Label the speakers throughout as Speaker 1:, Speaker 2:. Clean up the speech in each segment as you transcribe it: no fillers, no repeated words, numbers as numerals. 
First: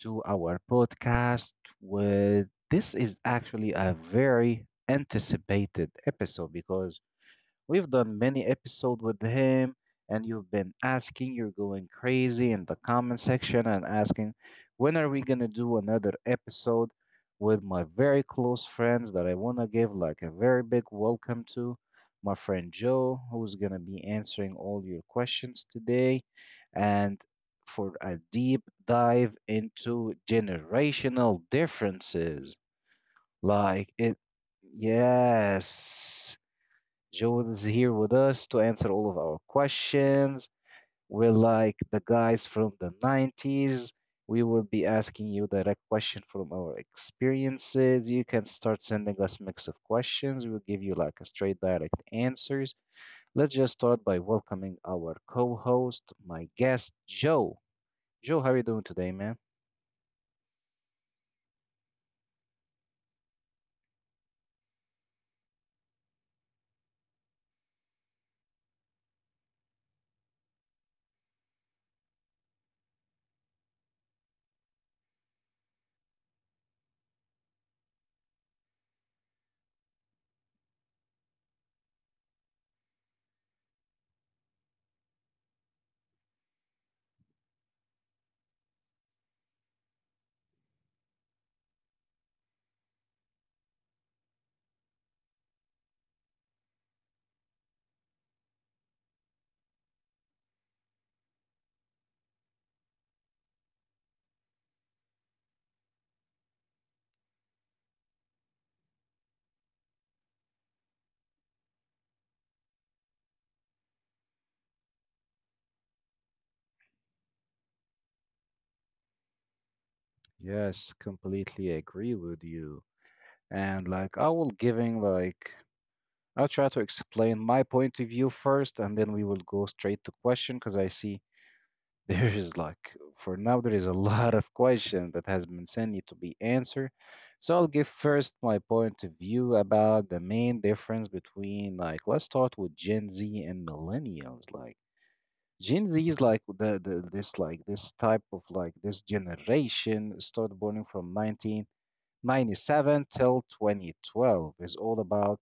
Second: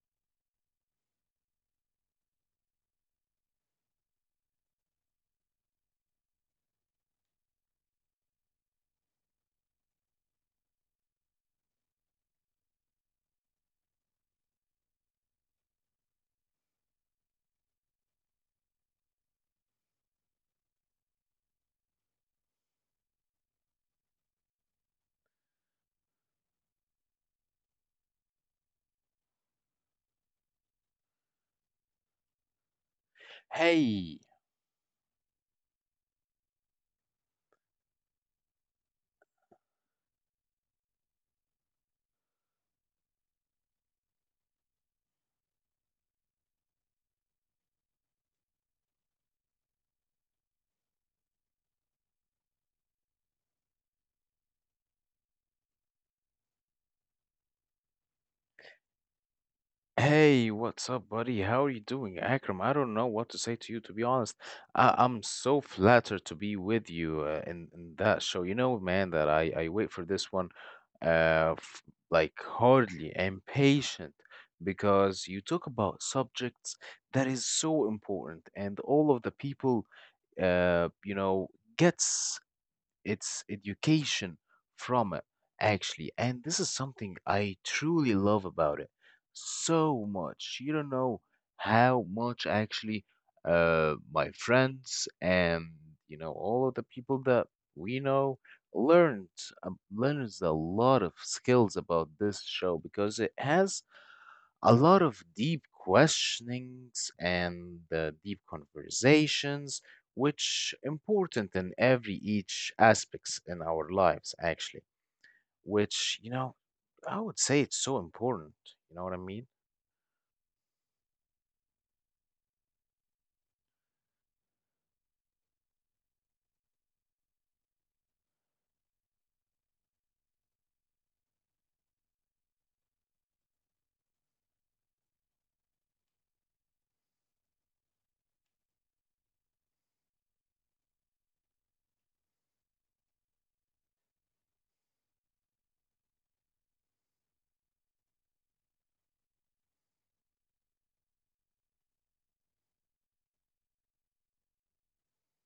Speaker 1: to our podcast. With this is actually a very anticipated episode because we've done many episodes with him, and you've been asking, you're going crazy in the comment section and asking, when are we gonna do another episode with my very close friends that I wanna give like a very big welcome to? My friend Joe, who's gonna be answering all your questions today, and for a deep dive into generational differences. Like it,
Speaker 2: Hey,
Speaker 1: yes, Joel is here with us to answer all of our questions. We're like the guys from the 90s. We will be asking you direct questions from our experiences. You can start sending us mix of questions. We'll give you like a straight direct answers. Let's just start by welcoming our co-host, my guest, Joe. Joe, how are you doing today, man?
Speaker 2: hey, what's up, buddy? How are you doing? Akram, I don't know what to say to you, to be honest. I'm so flattered to be with you in that show. You know, man, that I wait for this one f like hardly and patient because you talk about subjects that is so important and all of the people uh you know gets its education from it, actually. And this is something I truly love about it so much. You don't know how much actually my friends and, all of the people that we know learned learns a lot of skills about this show because it has a lot of deep questionings and deep conversations which important in every each aspects in our lives actually which, I would say it's so important, you know what I mean?
Speaker 1: Yes, completely agree with you. And like I will giving like I'll try to explain my point of view first, and then we will go straight to question because I see there is like for now there is a lot of question that has been sent need to be answered. So I'll give first my point of view about the main difference between like let's start with Gen Z and millennials. Like Gen Z is like the this like this type of like this generation started born from 1997 till 2012 is all about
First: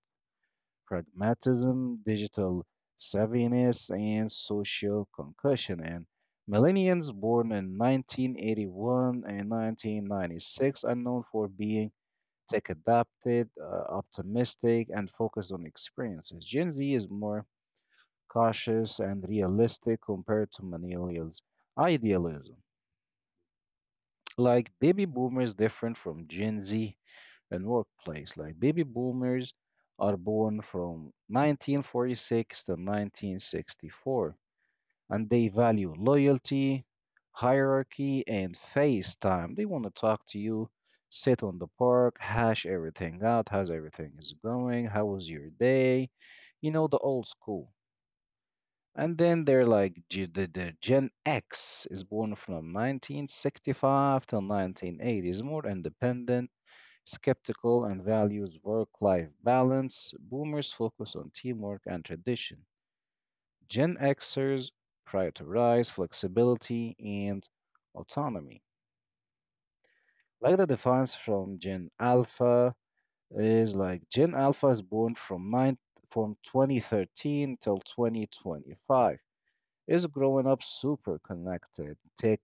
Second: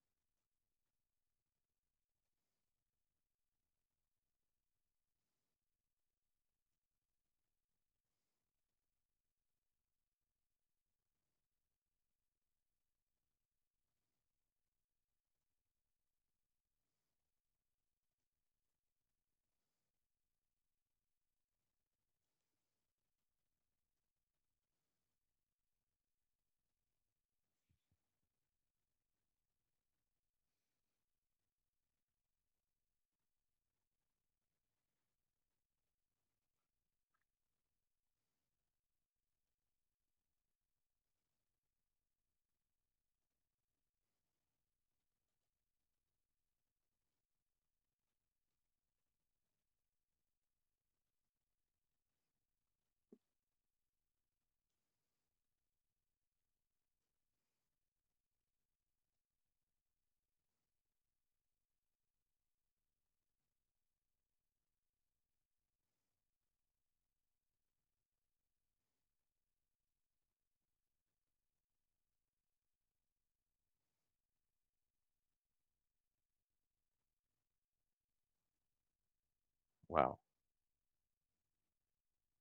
Speaker 1: pragmatism, digital savviness, and social concussion. And millennials born in 1981 and 1996 are known for being tech adapted, optimistic, and focused on experiences. Gen Z is more cautious and realistic compared to millennials' idealism. Like baby boomers, different from Gen Z and workplace. Like baby boomers are born from 1946 to 1964, and they value loyalty, hierarchy, and face time. They want to talk to you, sit on the park, hash everything out, how's everything is going, how was your day, you know, the old school. And then they're like the Gen X is born from 1965 till 1980 is more independent skeptical and values work life balance. Boomers focus on teamwork and tradition. Gen Xers prioritize flexibility and autonomy. Like the defense from Gen Alpha is like Gen Alpha is born from nine from 2013 till 2025 is
Speaker 2: Wow.
Speaker 1: growing up super connected, tech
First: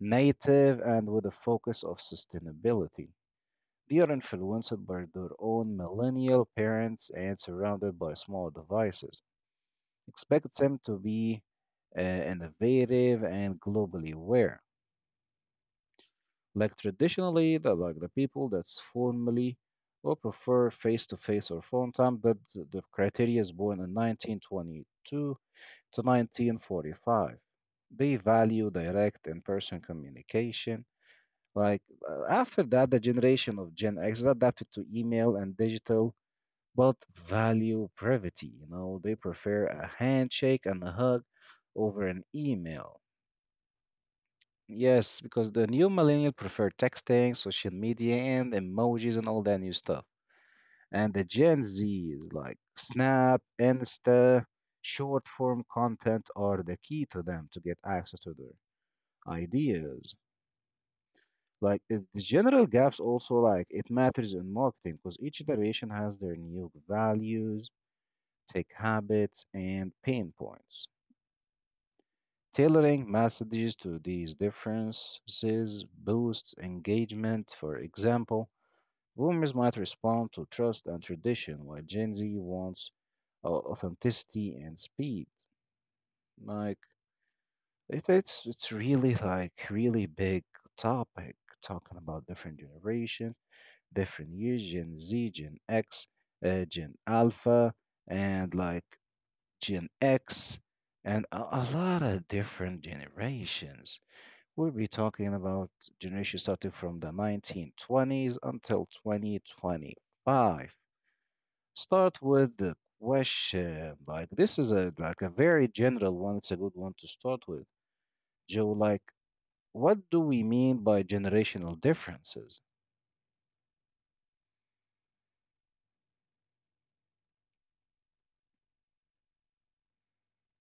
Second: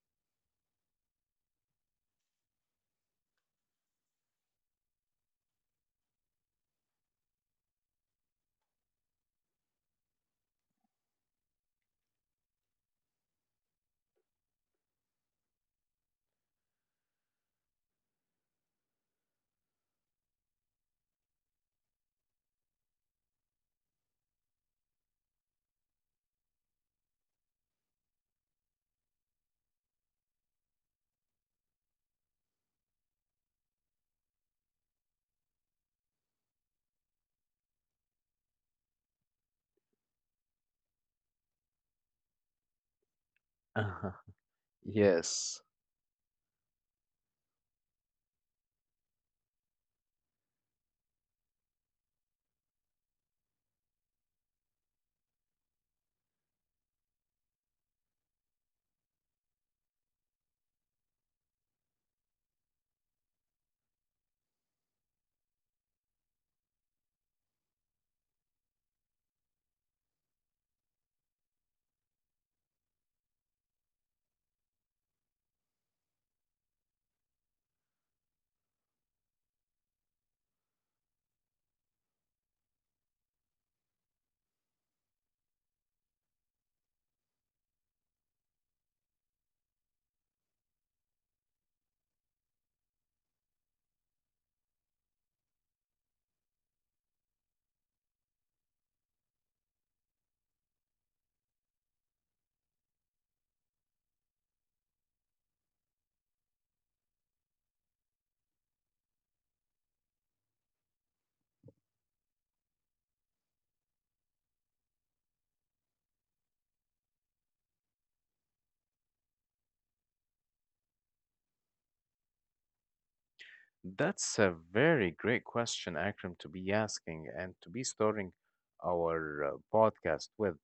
Speaker 1: native, and with a focus of sustainability. They are influenced by their own millennial parents and surrounded by small devices. Expect them to be innovative and globally aware. Like traditionally, the, like the people that's formally or prefer face-to-face or phone time, but the criteria is born in 1922 to 1945. They value direct in-person communication. Like after that, the generation of Gen X adapted to email and digital but value brevity. You know, they prefer a handshake and a hug over an email.
Speaker 2: Uh-huh.
Speaker 1: Yes, because
Speaker 2: Yes.
Speaker 1: the new millennial prefer texting, social media, and emojis and all that new stuff. And the Gen Z is like Snap, Insta, short form content are the key to them to get access to their ideas. Like it- the general gaps also like it matters in marketing because each generation has their new values tech habits, and pain points. Tailoring messages to these differences boosts engagement. For example, boomers might respond to trust and tradition, while Gen Z wants au- authenticity and speed. Like it's really like really big topic talking about different generations, different years, Gen Z, Gen X, Gen Alpha, and like Gen X, and a lot of different generations. We'll be talking about generations starting from the 1920s until 2025. Start with the question. Like this is a like a very general one. It's a good one to start with. Joe, like, what do we mean by generational differences?
Speaker 2: That's a very great question, Akram, to be asking and to be starting our podcast with.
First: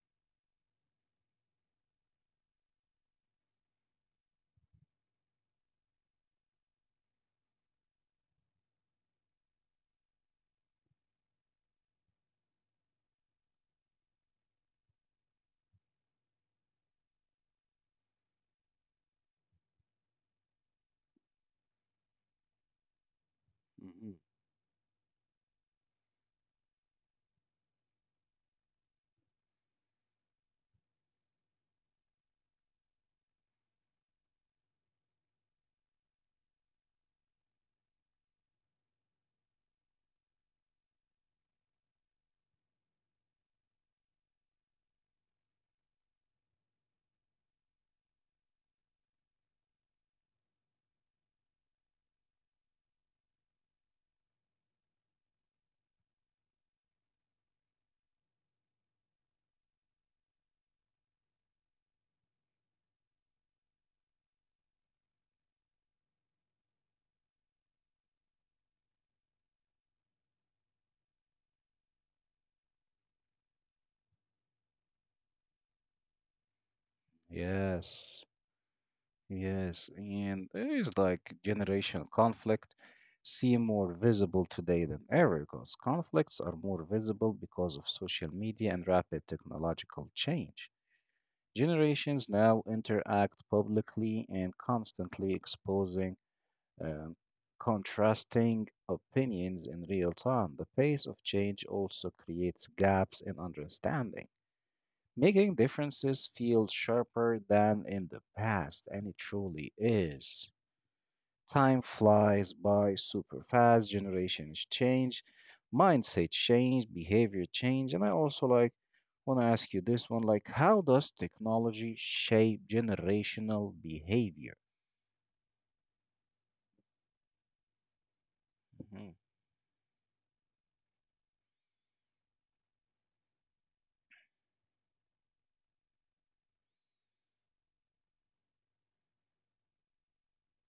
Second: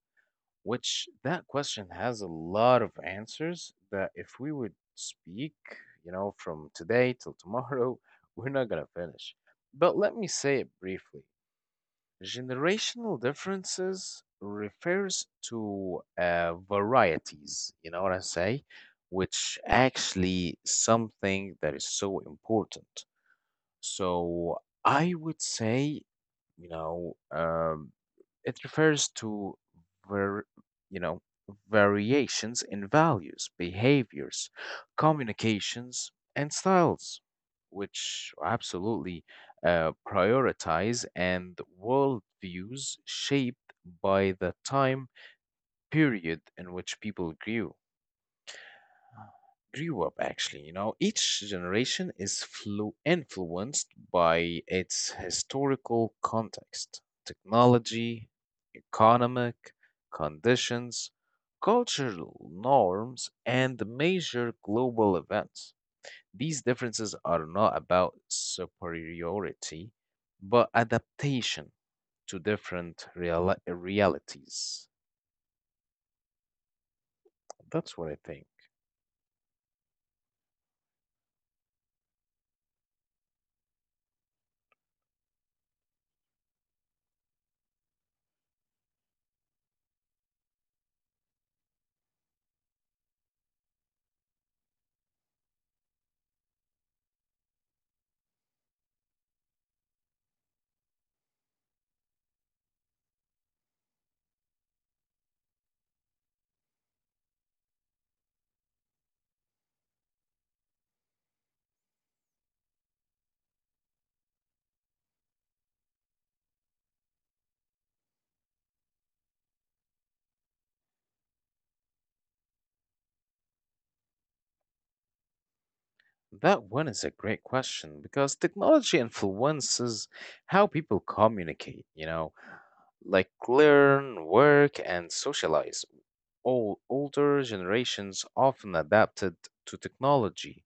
Speaker 2: Which that question has a lot of answers that if we would speak, you know, from today till tomorrow, we're not gonna finish. But let me say it briefly. Generational differences refers to varieties, you know what I say, which actually something that is so important.
Speaker 1: Mhm.
Speaker 2: So I would say, you know, it refers to var, you know, variations in values, behaviors, communications, and styles, which absolutely prioritize and worldviews shaped by the time period in which people grew up, actually. You know, each generation is influenced by its historical context, technology, economic conditions, cultural norms, and major global events. These differences are not about superiority but adaptation to different realities. That's what I
Speaker 1: Yes.
Speaker 2: think.
Speaker 1: Yes, and there is like generational conflict seem more visible today than ever because conflicts are more visible because of social media and rapid technological change. Generations now interact publicly and constantly exposing um, contrasting opinions in real time. The pace of change also creates gaps in understanding, making differences feel sharper than in the past, and it truly is. Time flies by super fast, generations change, mindset change, behavior change. And I also like want to ask you this one like how does technology shape generational behavior?
Speaker 2: That one is a great question because technology
Speaker 1: Mhm.
Speaker 2: influences how people communicate, you know, like learn, work, and socialize. All older generations often adapted to technology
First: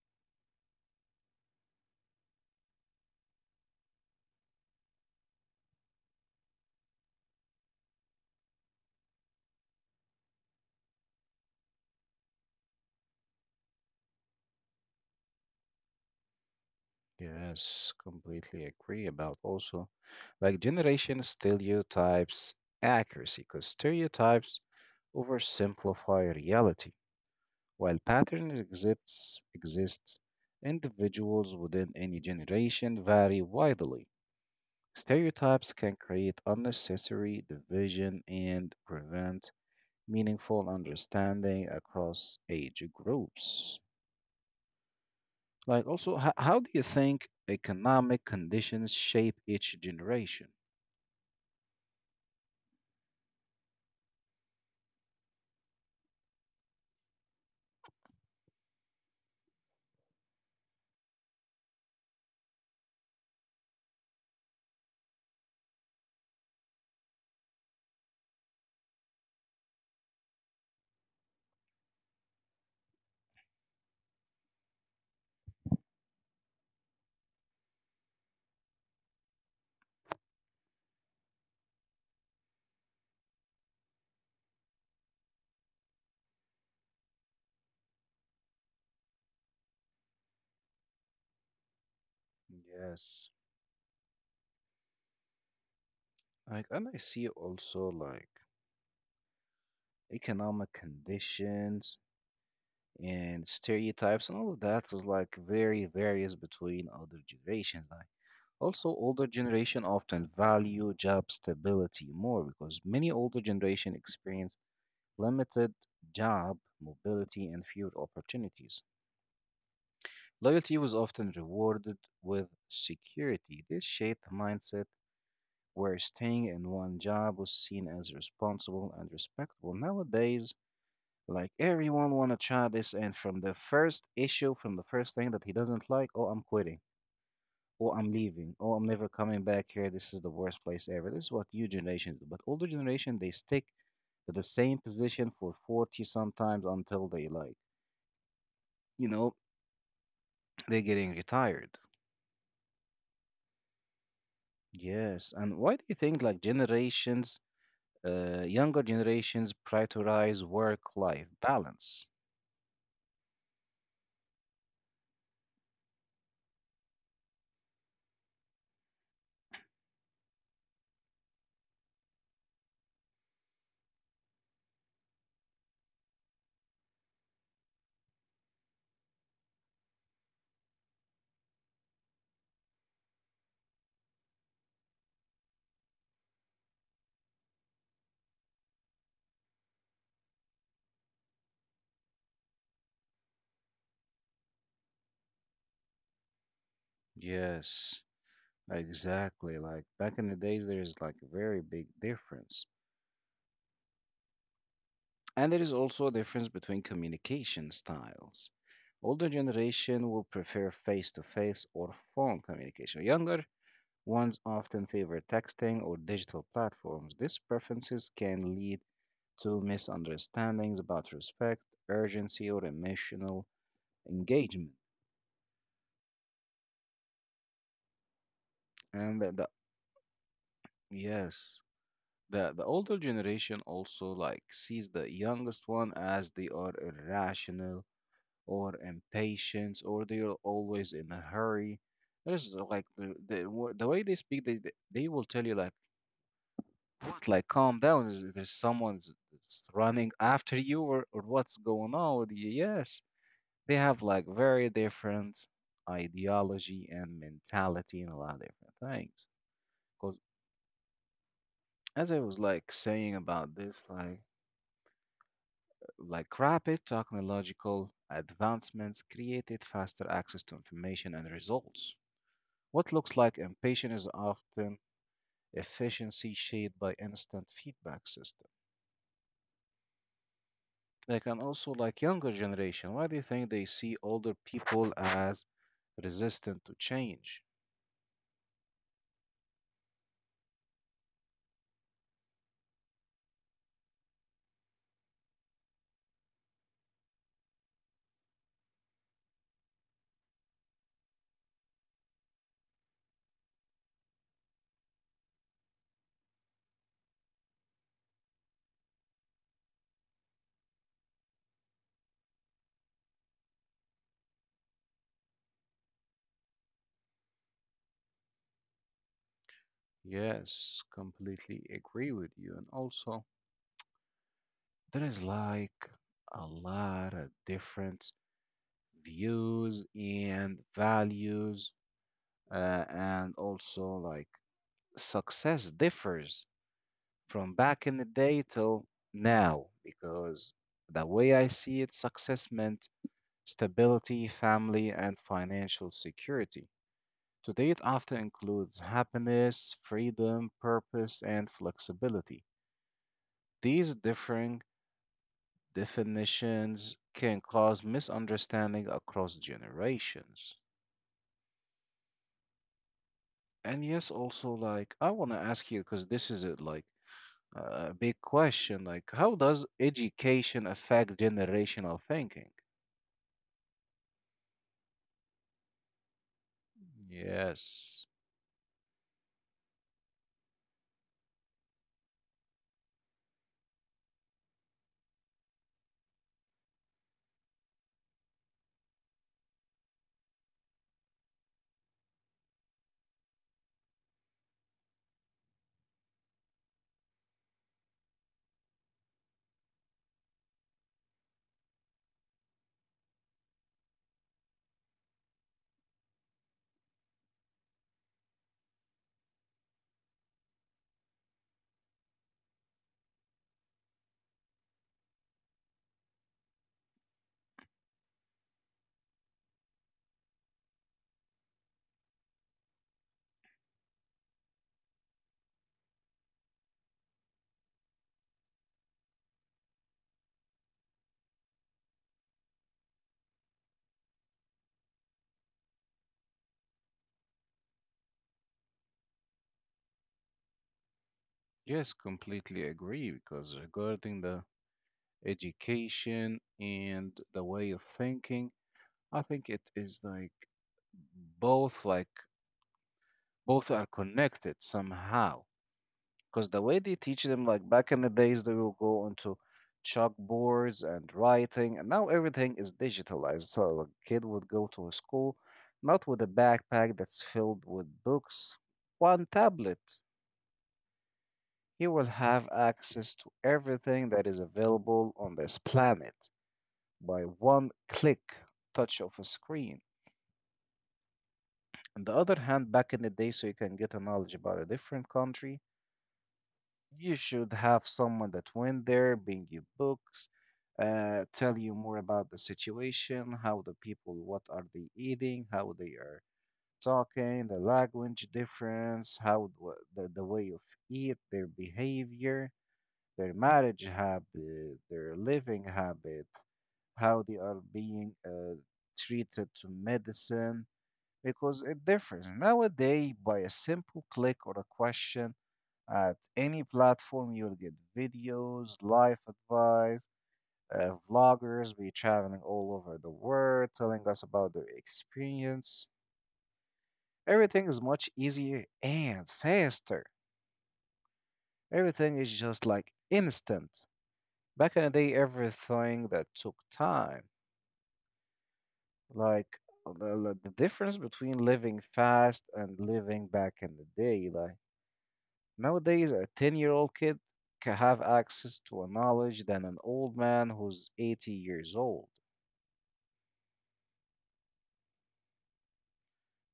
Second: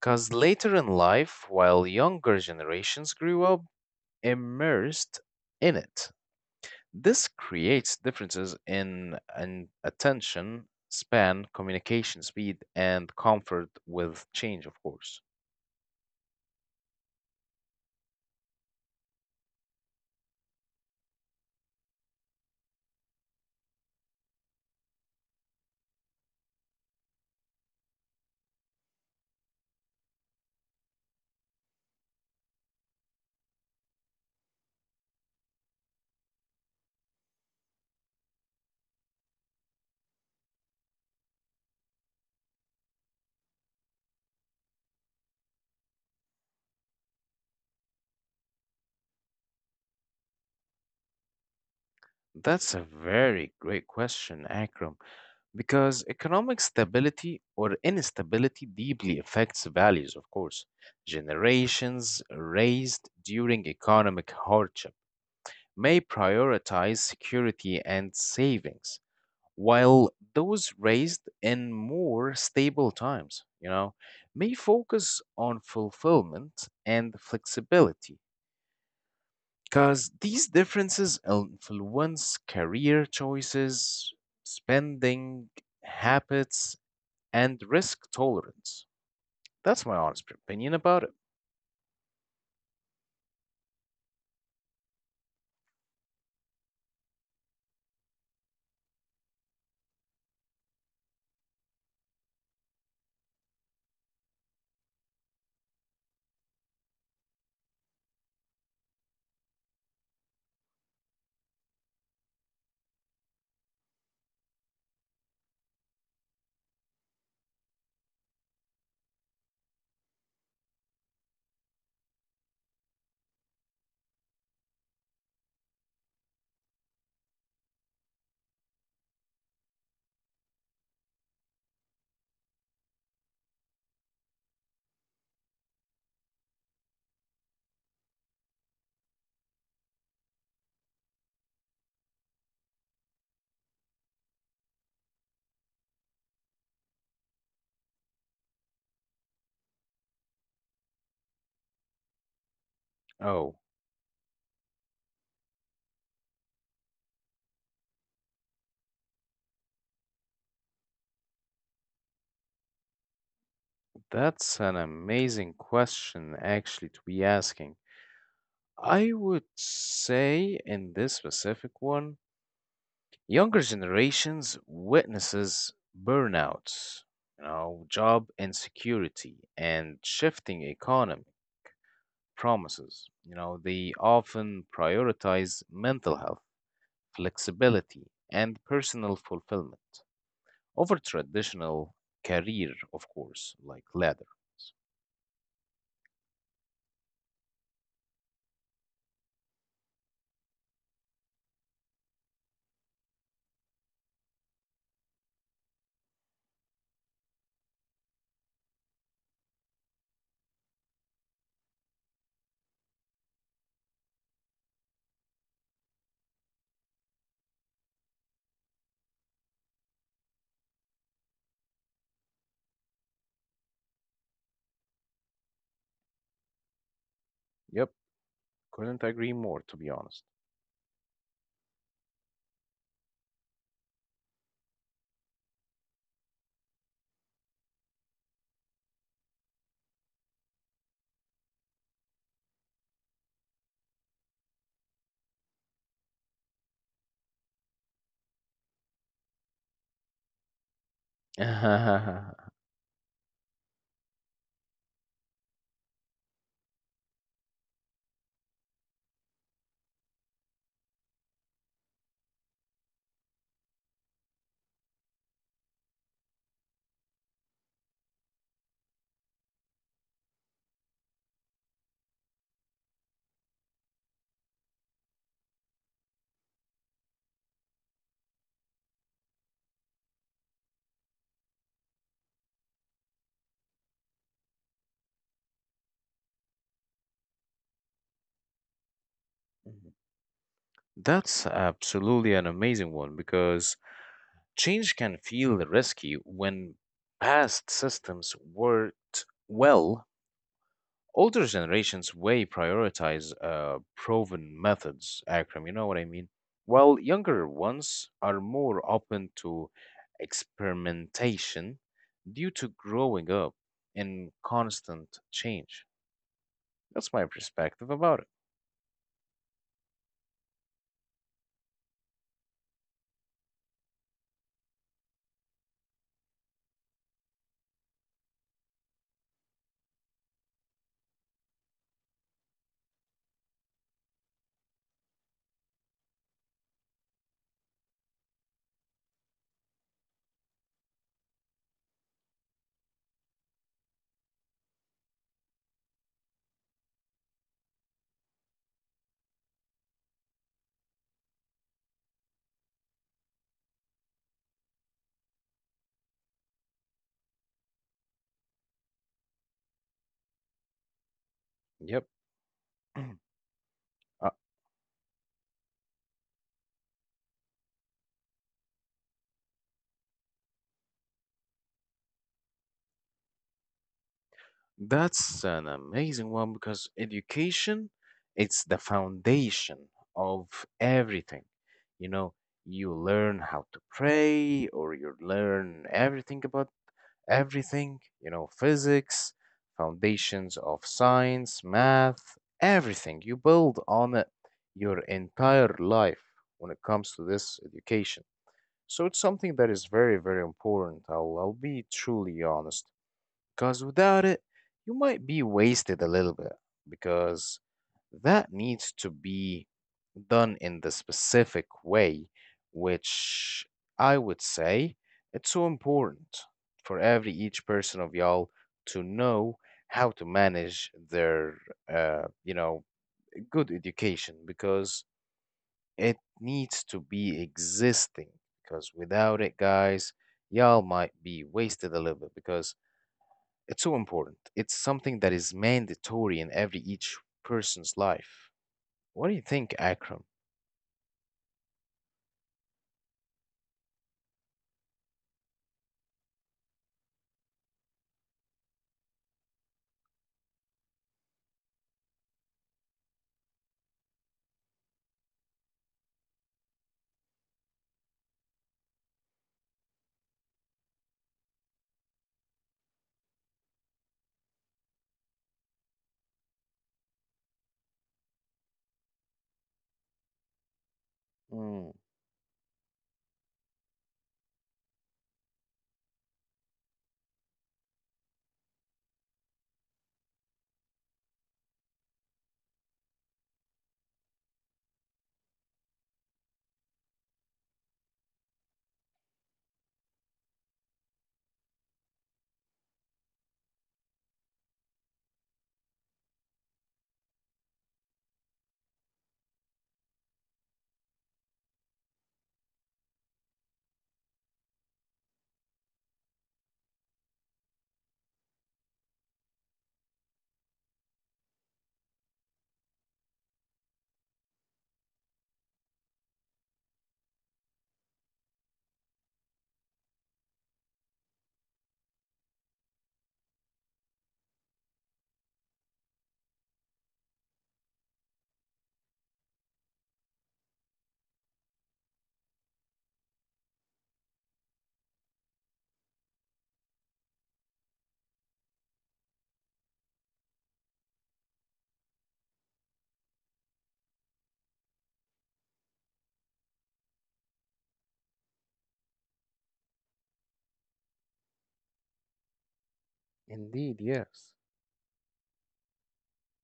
Speaker 2: because later in life, while younger generations grew up immersed in it. This creates differences in attention span, communication speed, and comfort with change, of course.
Speaker 1: Yes, completely agree about also like generation stereotypes accuracy because stereotypes oversimplify reality. While patterns exists, individuals within any generation vary widely. Stereotypes can create unnecessary division and prevent meaningful understanding across age groups. Like, also, h- how do you think economic conditions shape each generation?
Speaker 2: That's a very great question, Akram, because economic stability or instability deeply affects values, of course. Generations raised during economic hardship may prioritize security and savings, while those raised in more stable times, you know, may focus on fulfillment and flexibility because these differences influence career choices, spending habits, and risk tolerance. That's my honest opinion about it.
Speaker 1: Yes. Like, and I see also like economic conditions and stereotypes and all of that is like very varies between other generations. Like also older generation often value job stability more because many older generation experienced limited job mobility and fewer opportunities. Loyalty was often rewarded with security. This shaped the mindset where staying in one job was seen as responsible and respectable. Nowadays, like everyone wanna try this, and from the first issue, from the first thing that he doesn't like, oh, I'm quitting, oh, I'm leaving, oh, I'm never coming back here. This is the worst place ever. This is what new generation do. But older generation, they stick to the same position for 40 sometimes until they like, you know, they're getting retired.
Speaker 2: Oh,
Speaker 1: Yes, and why do you think like generations, younger generations prioritize work-life balance?
Speaker 2: that's an amazing question, actually, to be asking. I would say in this specific one, younger generations witnesses burnout, you know, job insecurity and shifting economy promises. You know, they often prioritize mental health, flexibility, and personal fulfillment over traditional career, of course, like ladder.
Speaker 1: Yes. Exactly. Like back in the days, there is like a very big difference. And there is also a difference between communication styles. Older generation will prefer face-to-face or phone communication. Younger ones often favor texting or digital platforms. These preferences can lead to misunderstandings about respect, urgency, or emotional engagement.
Speaker 2: Yep, couldn't
Speaker 1: And
Speaker 2: agree more, to be honest.
Speaker 1: yes, the older generation also like sees the youngest one as they are irrational or impatient or they are always in a hurry. There's like the way they speak, they will tell you like what like calm down. Is there's someone's that's running after you or what's going on with you? Yes, they have like very different ideology and mentality and a lot of different things. Because as I was like saying about this, like rapid technological advancements created faster access to information and results. What looks like impatience is often efficiency shaped by instant feedback system. Like and also like younger generation, why do you think they see older people as resistant to change?
Speaker 2: That's absolutely an amazing one because change can feel risky when past systems worked well. Older generations way prioritize proven methods, Akram, you know what I mean? While younger ones are more open to experimentation due to growing up in constant change. That's my perspective about it.
Speaker 1: Yes, completely agree with you. And also there is like a lot of different views and values and also like success differs from back in the day till now because the way I see it, success meant stability, family, and financial security. Today, it often includes happiness, freedom, purpose, and flexibility. These differing definitions can cause misunderstanding across generations.
Speaker 2: Yep.
Speaker 1: And yes,
Speaker 2: Uh,
Speaker 1: also, like, I want to ask you because this is it, like, big question. Like, how does education affect generational thinking?
Speaker 2: That's an amazing one because education,
Speaker 1: Yes,
Speaker 2: it's the foundation of everything. You know, you learn how to pray or you learn everything about everything, you know, physics, foundations of science, math, everything. You build on it your entire life when it comes to this education. So it's something that is very, very important. I'll be truly honest. Because without it, you might be wasted a little bit because that needs to be done in the specific way, which I would say it's so important for every each person of y'all to know how to manage their, you know, good education because it needs to be existing. Because without it, guys, y'all might be wasted a little bit because it's so important. It's something that is mandatory in every each person's life. What do you think, Akram?
Speaker 1: yes, completely agree. Because regarding the education and the way of thinking, I think it is like both are connected somehow, because the way they teach them, like back in the days, they will go onto chalkboards and writing, and now everything is digitalized. So like, a kid would go to a school not with a backpack that's filled with books, one tablet.
Speaker 2: Mm,
Speaker 1: He will have access to everything that is available on this planet by one click touch of a screen. On the other hand, back in the day, so you can get a knowledge about a different country, you should have someone that went there, bring you books, tell you more about the situation, how the people, what are they eating, how they are talking, the language difference, how the way of eat, their behavior, their marriage habit, their living habit, how they are being treated to medicine, because it differs. Nowadays, by a simple click or a question, at any platform. You'll get videos, life advice, vloggers be traveling all over the world telling us about their experience. Everything is much easier and faster. Everything is just like instant. Back in the day, everything that took time, like the difference between living fast and living back in the day, like nowadays, a 10-year-old kid can have access to a knowledge than an old man who's 80 years old.
Speaker 2: indeed, yes.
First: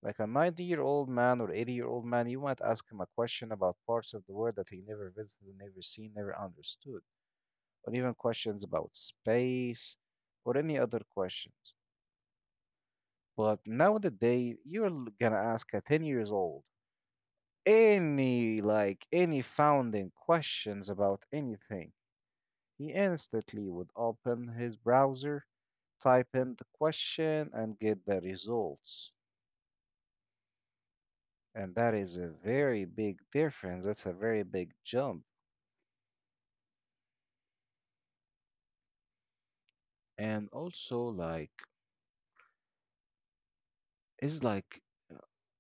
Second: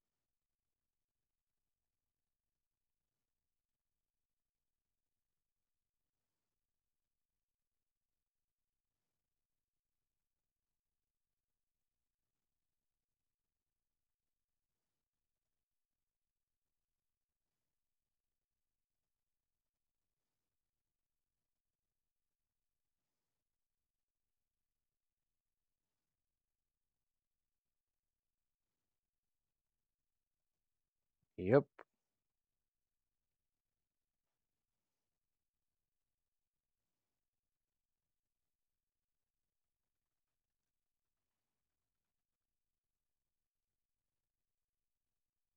Speaker 1: Like a 90-year-old man or 80-year-old man, you might ask him a question about parts of the world that he never visited, never seen, never understood, or even questions about space or any other questions. But nowadays, you're l- gonna ask a 10 years old any, like, any founding questions about anything. He instantly would open his browser type in the question and get the results.
Speaker 2: Yep.
Speaker 1: And that is a very big difference. That's a very big jump. And also, is like,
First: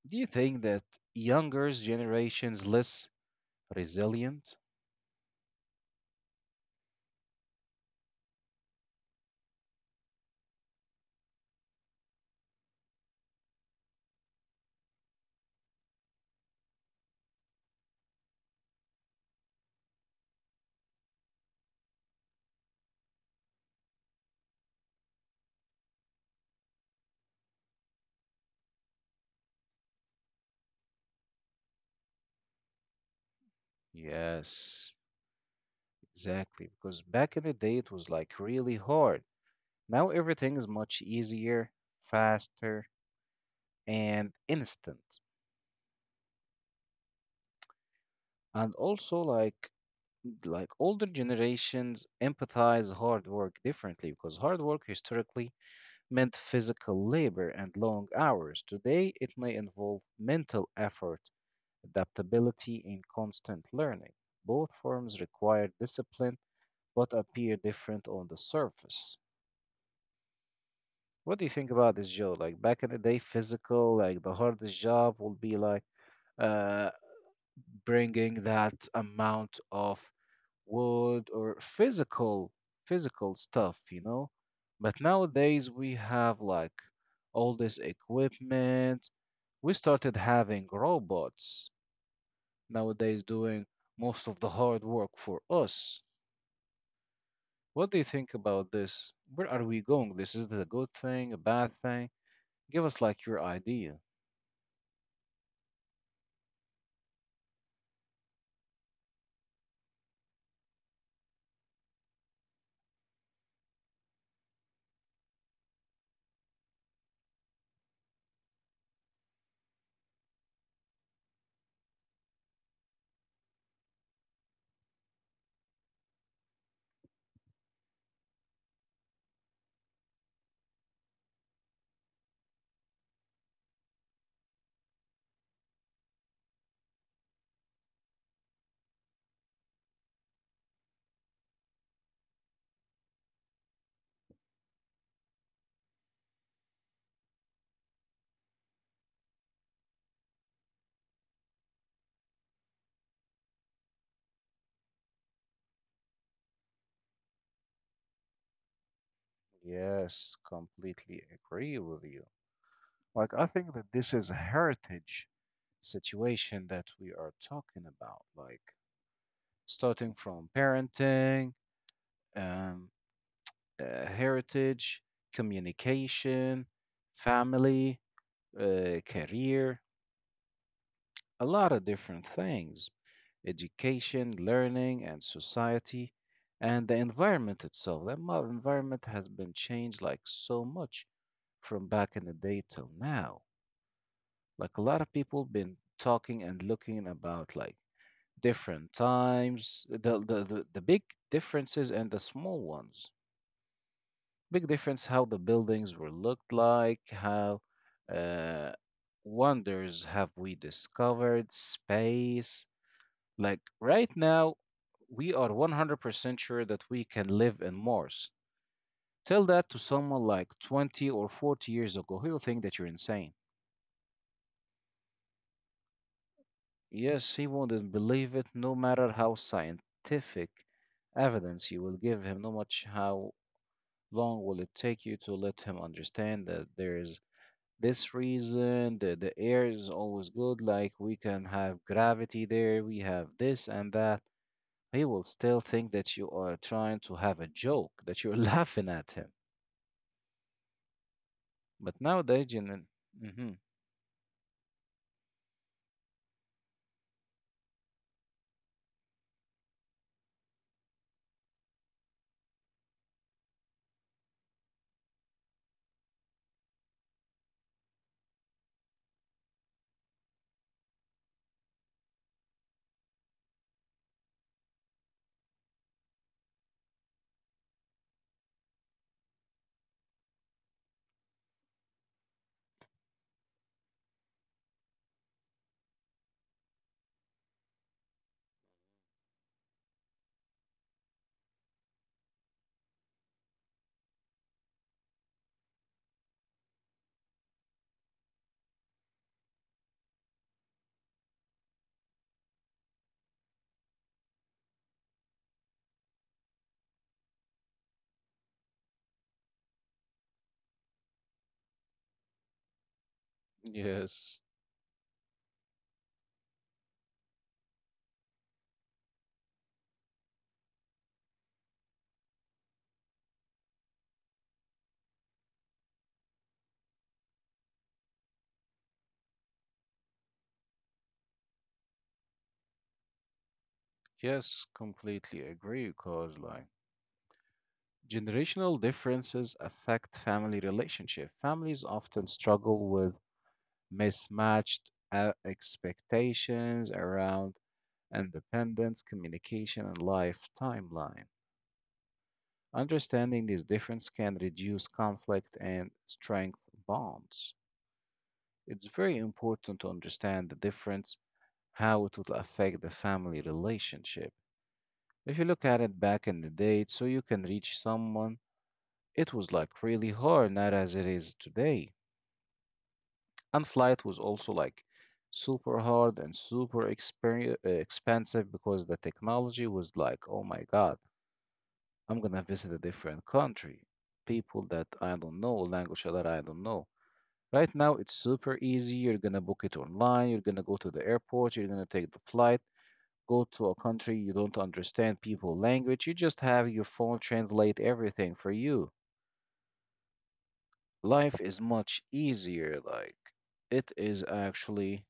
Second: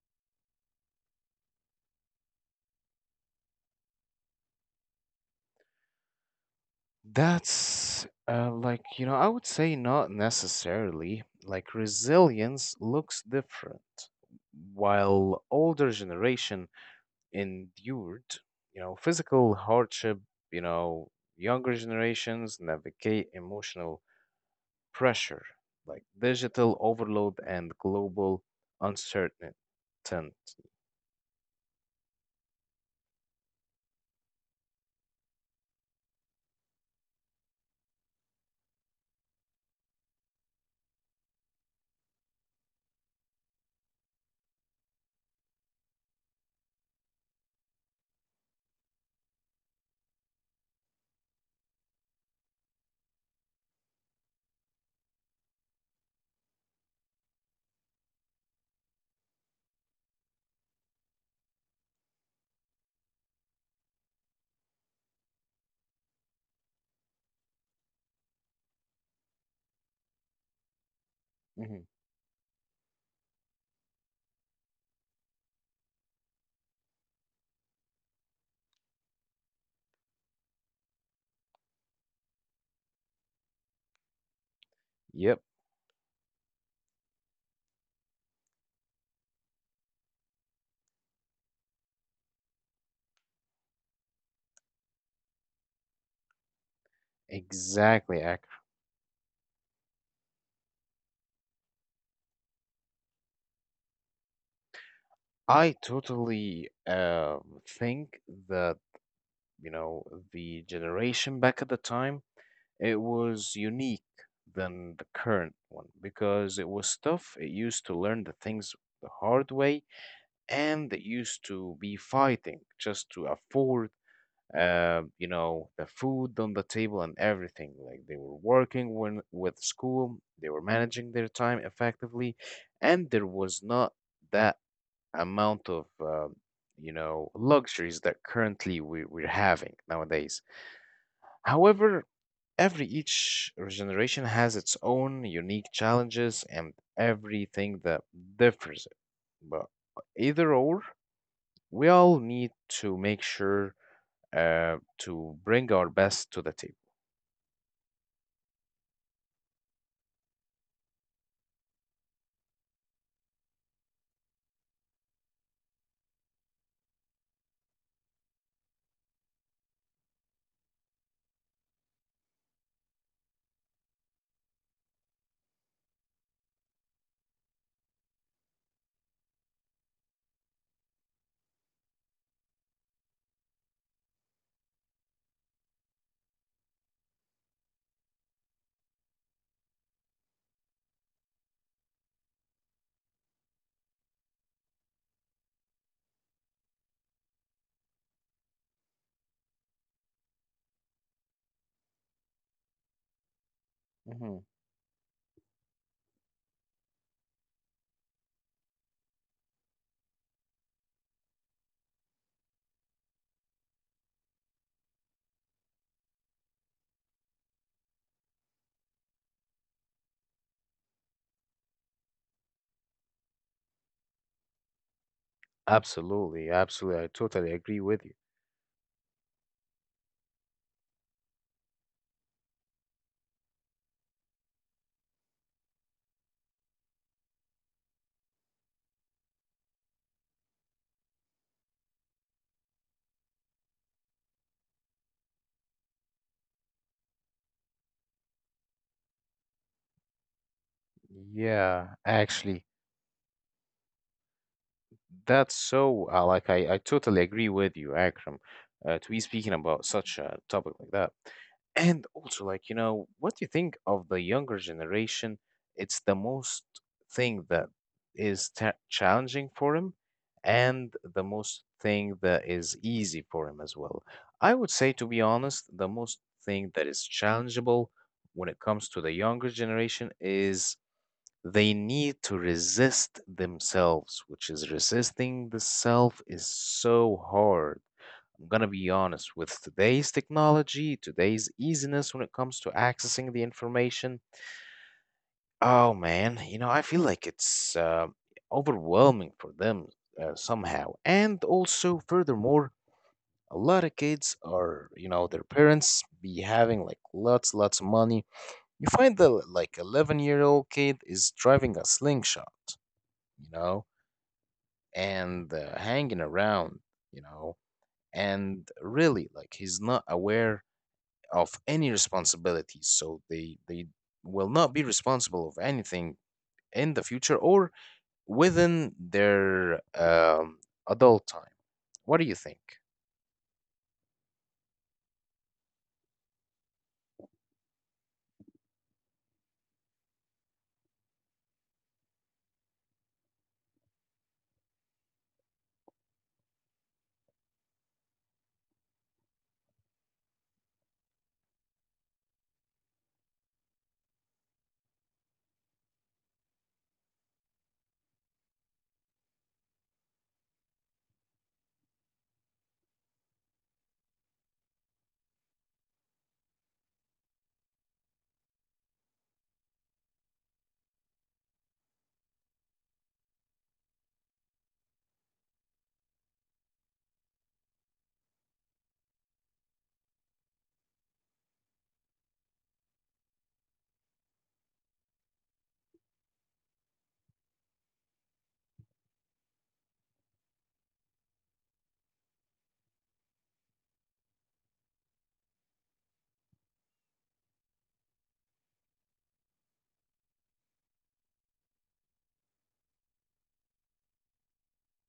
Speaker 1: do you think that younger generations less resilient?
Speaker 2: That's like, you know, I would say not necessarily. Like, resilience looks different. While older generation endured, you know, physical hardship, you know, younger generations navigate emotional pressure, like digital overload and global uncertainty.
Speaker 1: Yes, exactly. Because back in the day, it was like really hard. Now everything is much easier, faster, and instant. And also like older generations empathize hard work differently because hard work historically meant physical labor and long hours. Today it may involve mental effort, adaptability, and constant learning. Both forms require discipline but appear different on the surface. What do you think
Speaker 2: Mhm.
Speaker 1: about this, Joe? Like back in the day, physical, like the hardest job will be like uh bringing that amount of wood or physical stuff, you know? But
Speaker 2: Yep,
Speaker 1: nowadays we have like all this equipment, we started having robots nowadays doing most of the hard work for us. What do you
Speaker 2: exactly.
Speaker 1: think about this? Where are we going? This is this a good thing, a bad thing? Give us like your idea.
Speaker 2: I totally think that, you know, the generation back at the time, it was unique than the current one because it was tough. It used to learn the things the hard way and it used to be fighting just to afford you know, the food on the table and everything. Like they were working when, with school, they were managing their time effectively, and there was not that amount of, you know, luxuries that currently we're having nowadays. However, every each generation has its own unique challenges and everything that differs it. But either or, we all need to make sure to bring our best to the table.
Speaker 1: Yes, completely agree with you. Like I think that this is a heritage situation that we are talking about, like starting from parenting, um, heritage, communication, family, career, a lot of different things, education, learning, and society, and the environment itself. Environment has been changed like so much from back in the day till now. Like a lot of people been talking and looking about like different times, the big differences and the small ones.
Speaker 2: Hmm.
Speaker 1: Big difference how the buildings were looked like, how uh, wonders have we discovered, space. Like right now, we are 100% sure that we can live in Mars. Tell that to someone like 20 or 40 years ago, he'll think that you're insane.
Speaker 2: Absolutely, absolutely. I
Speaker 1: Yes, he
Speaker 2: totally agree
Speaker 1: wouldn't
Speaker 2: with you.
Speaker 1: believe it, no matter how scientific evidence you will give him, no much how long will it take you to let him understand that there is this reason, the air is always good. Like we can have gravity there, we have this and that. He will still think that you are trying to have a joke, that you're laughing at him.
Speaker 2: Yeah,
Speaker 1: But nowadays,
Speaker 2: actually.
Speaker 1: gener- hmm
Speaker 2: That's so, like, I totally agree with you, Akram, to be speaking about such a topic like that. And also, like, you know, what do you think of the younger generation? It's the most thing that is ta challenging for him and the most thing that is easy for him as well. I would say, to be honest, the most thing that is challengeable when it comes to the younger generation is they need to resist themselves, which is resisting the self is so hard. I'm gonna be honest with today's technology, today's easiness when it comes to accessing the information. Oh man, you know, I feel like it's overwhelming for them somehow. And also, furthermore, a lot of kids are, you know, their parents be having like lots of money. You find the like 11-year-old kid is driving a slingshot, you know?
Speaker 1: yes,
Speaker 2: And hanging around, you know, and really like he's not aware of any responsibilities. So they will not be responsible of anything in the future or within their adult time. What do you think?
Speaker 1: yes, completely agree. Because like generational differences affect family relationship. Families often struggle with mismatched expectations around independence, communication, and life timeline. Understanding these differences can reduce conflict and strengthen bonds. It's very important to understand the difference, how it will affect the family relationship. If you look at it back in the day, so you can reach someone, it was like really hard, not as it is today. And flight was also like super hard and expensive because the technology was like, oh my God, I'm gonna visit a different country, people that I don't know, language that I don't know. Right now, it's super easy. You're gonna book it online, you're gonna go to the airport, you're gonna take the flight, go to a country you don't understand people language, you just have your phone translate everything for you. Life is much easier, like it is actually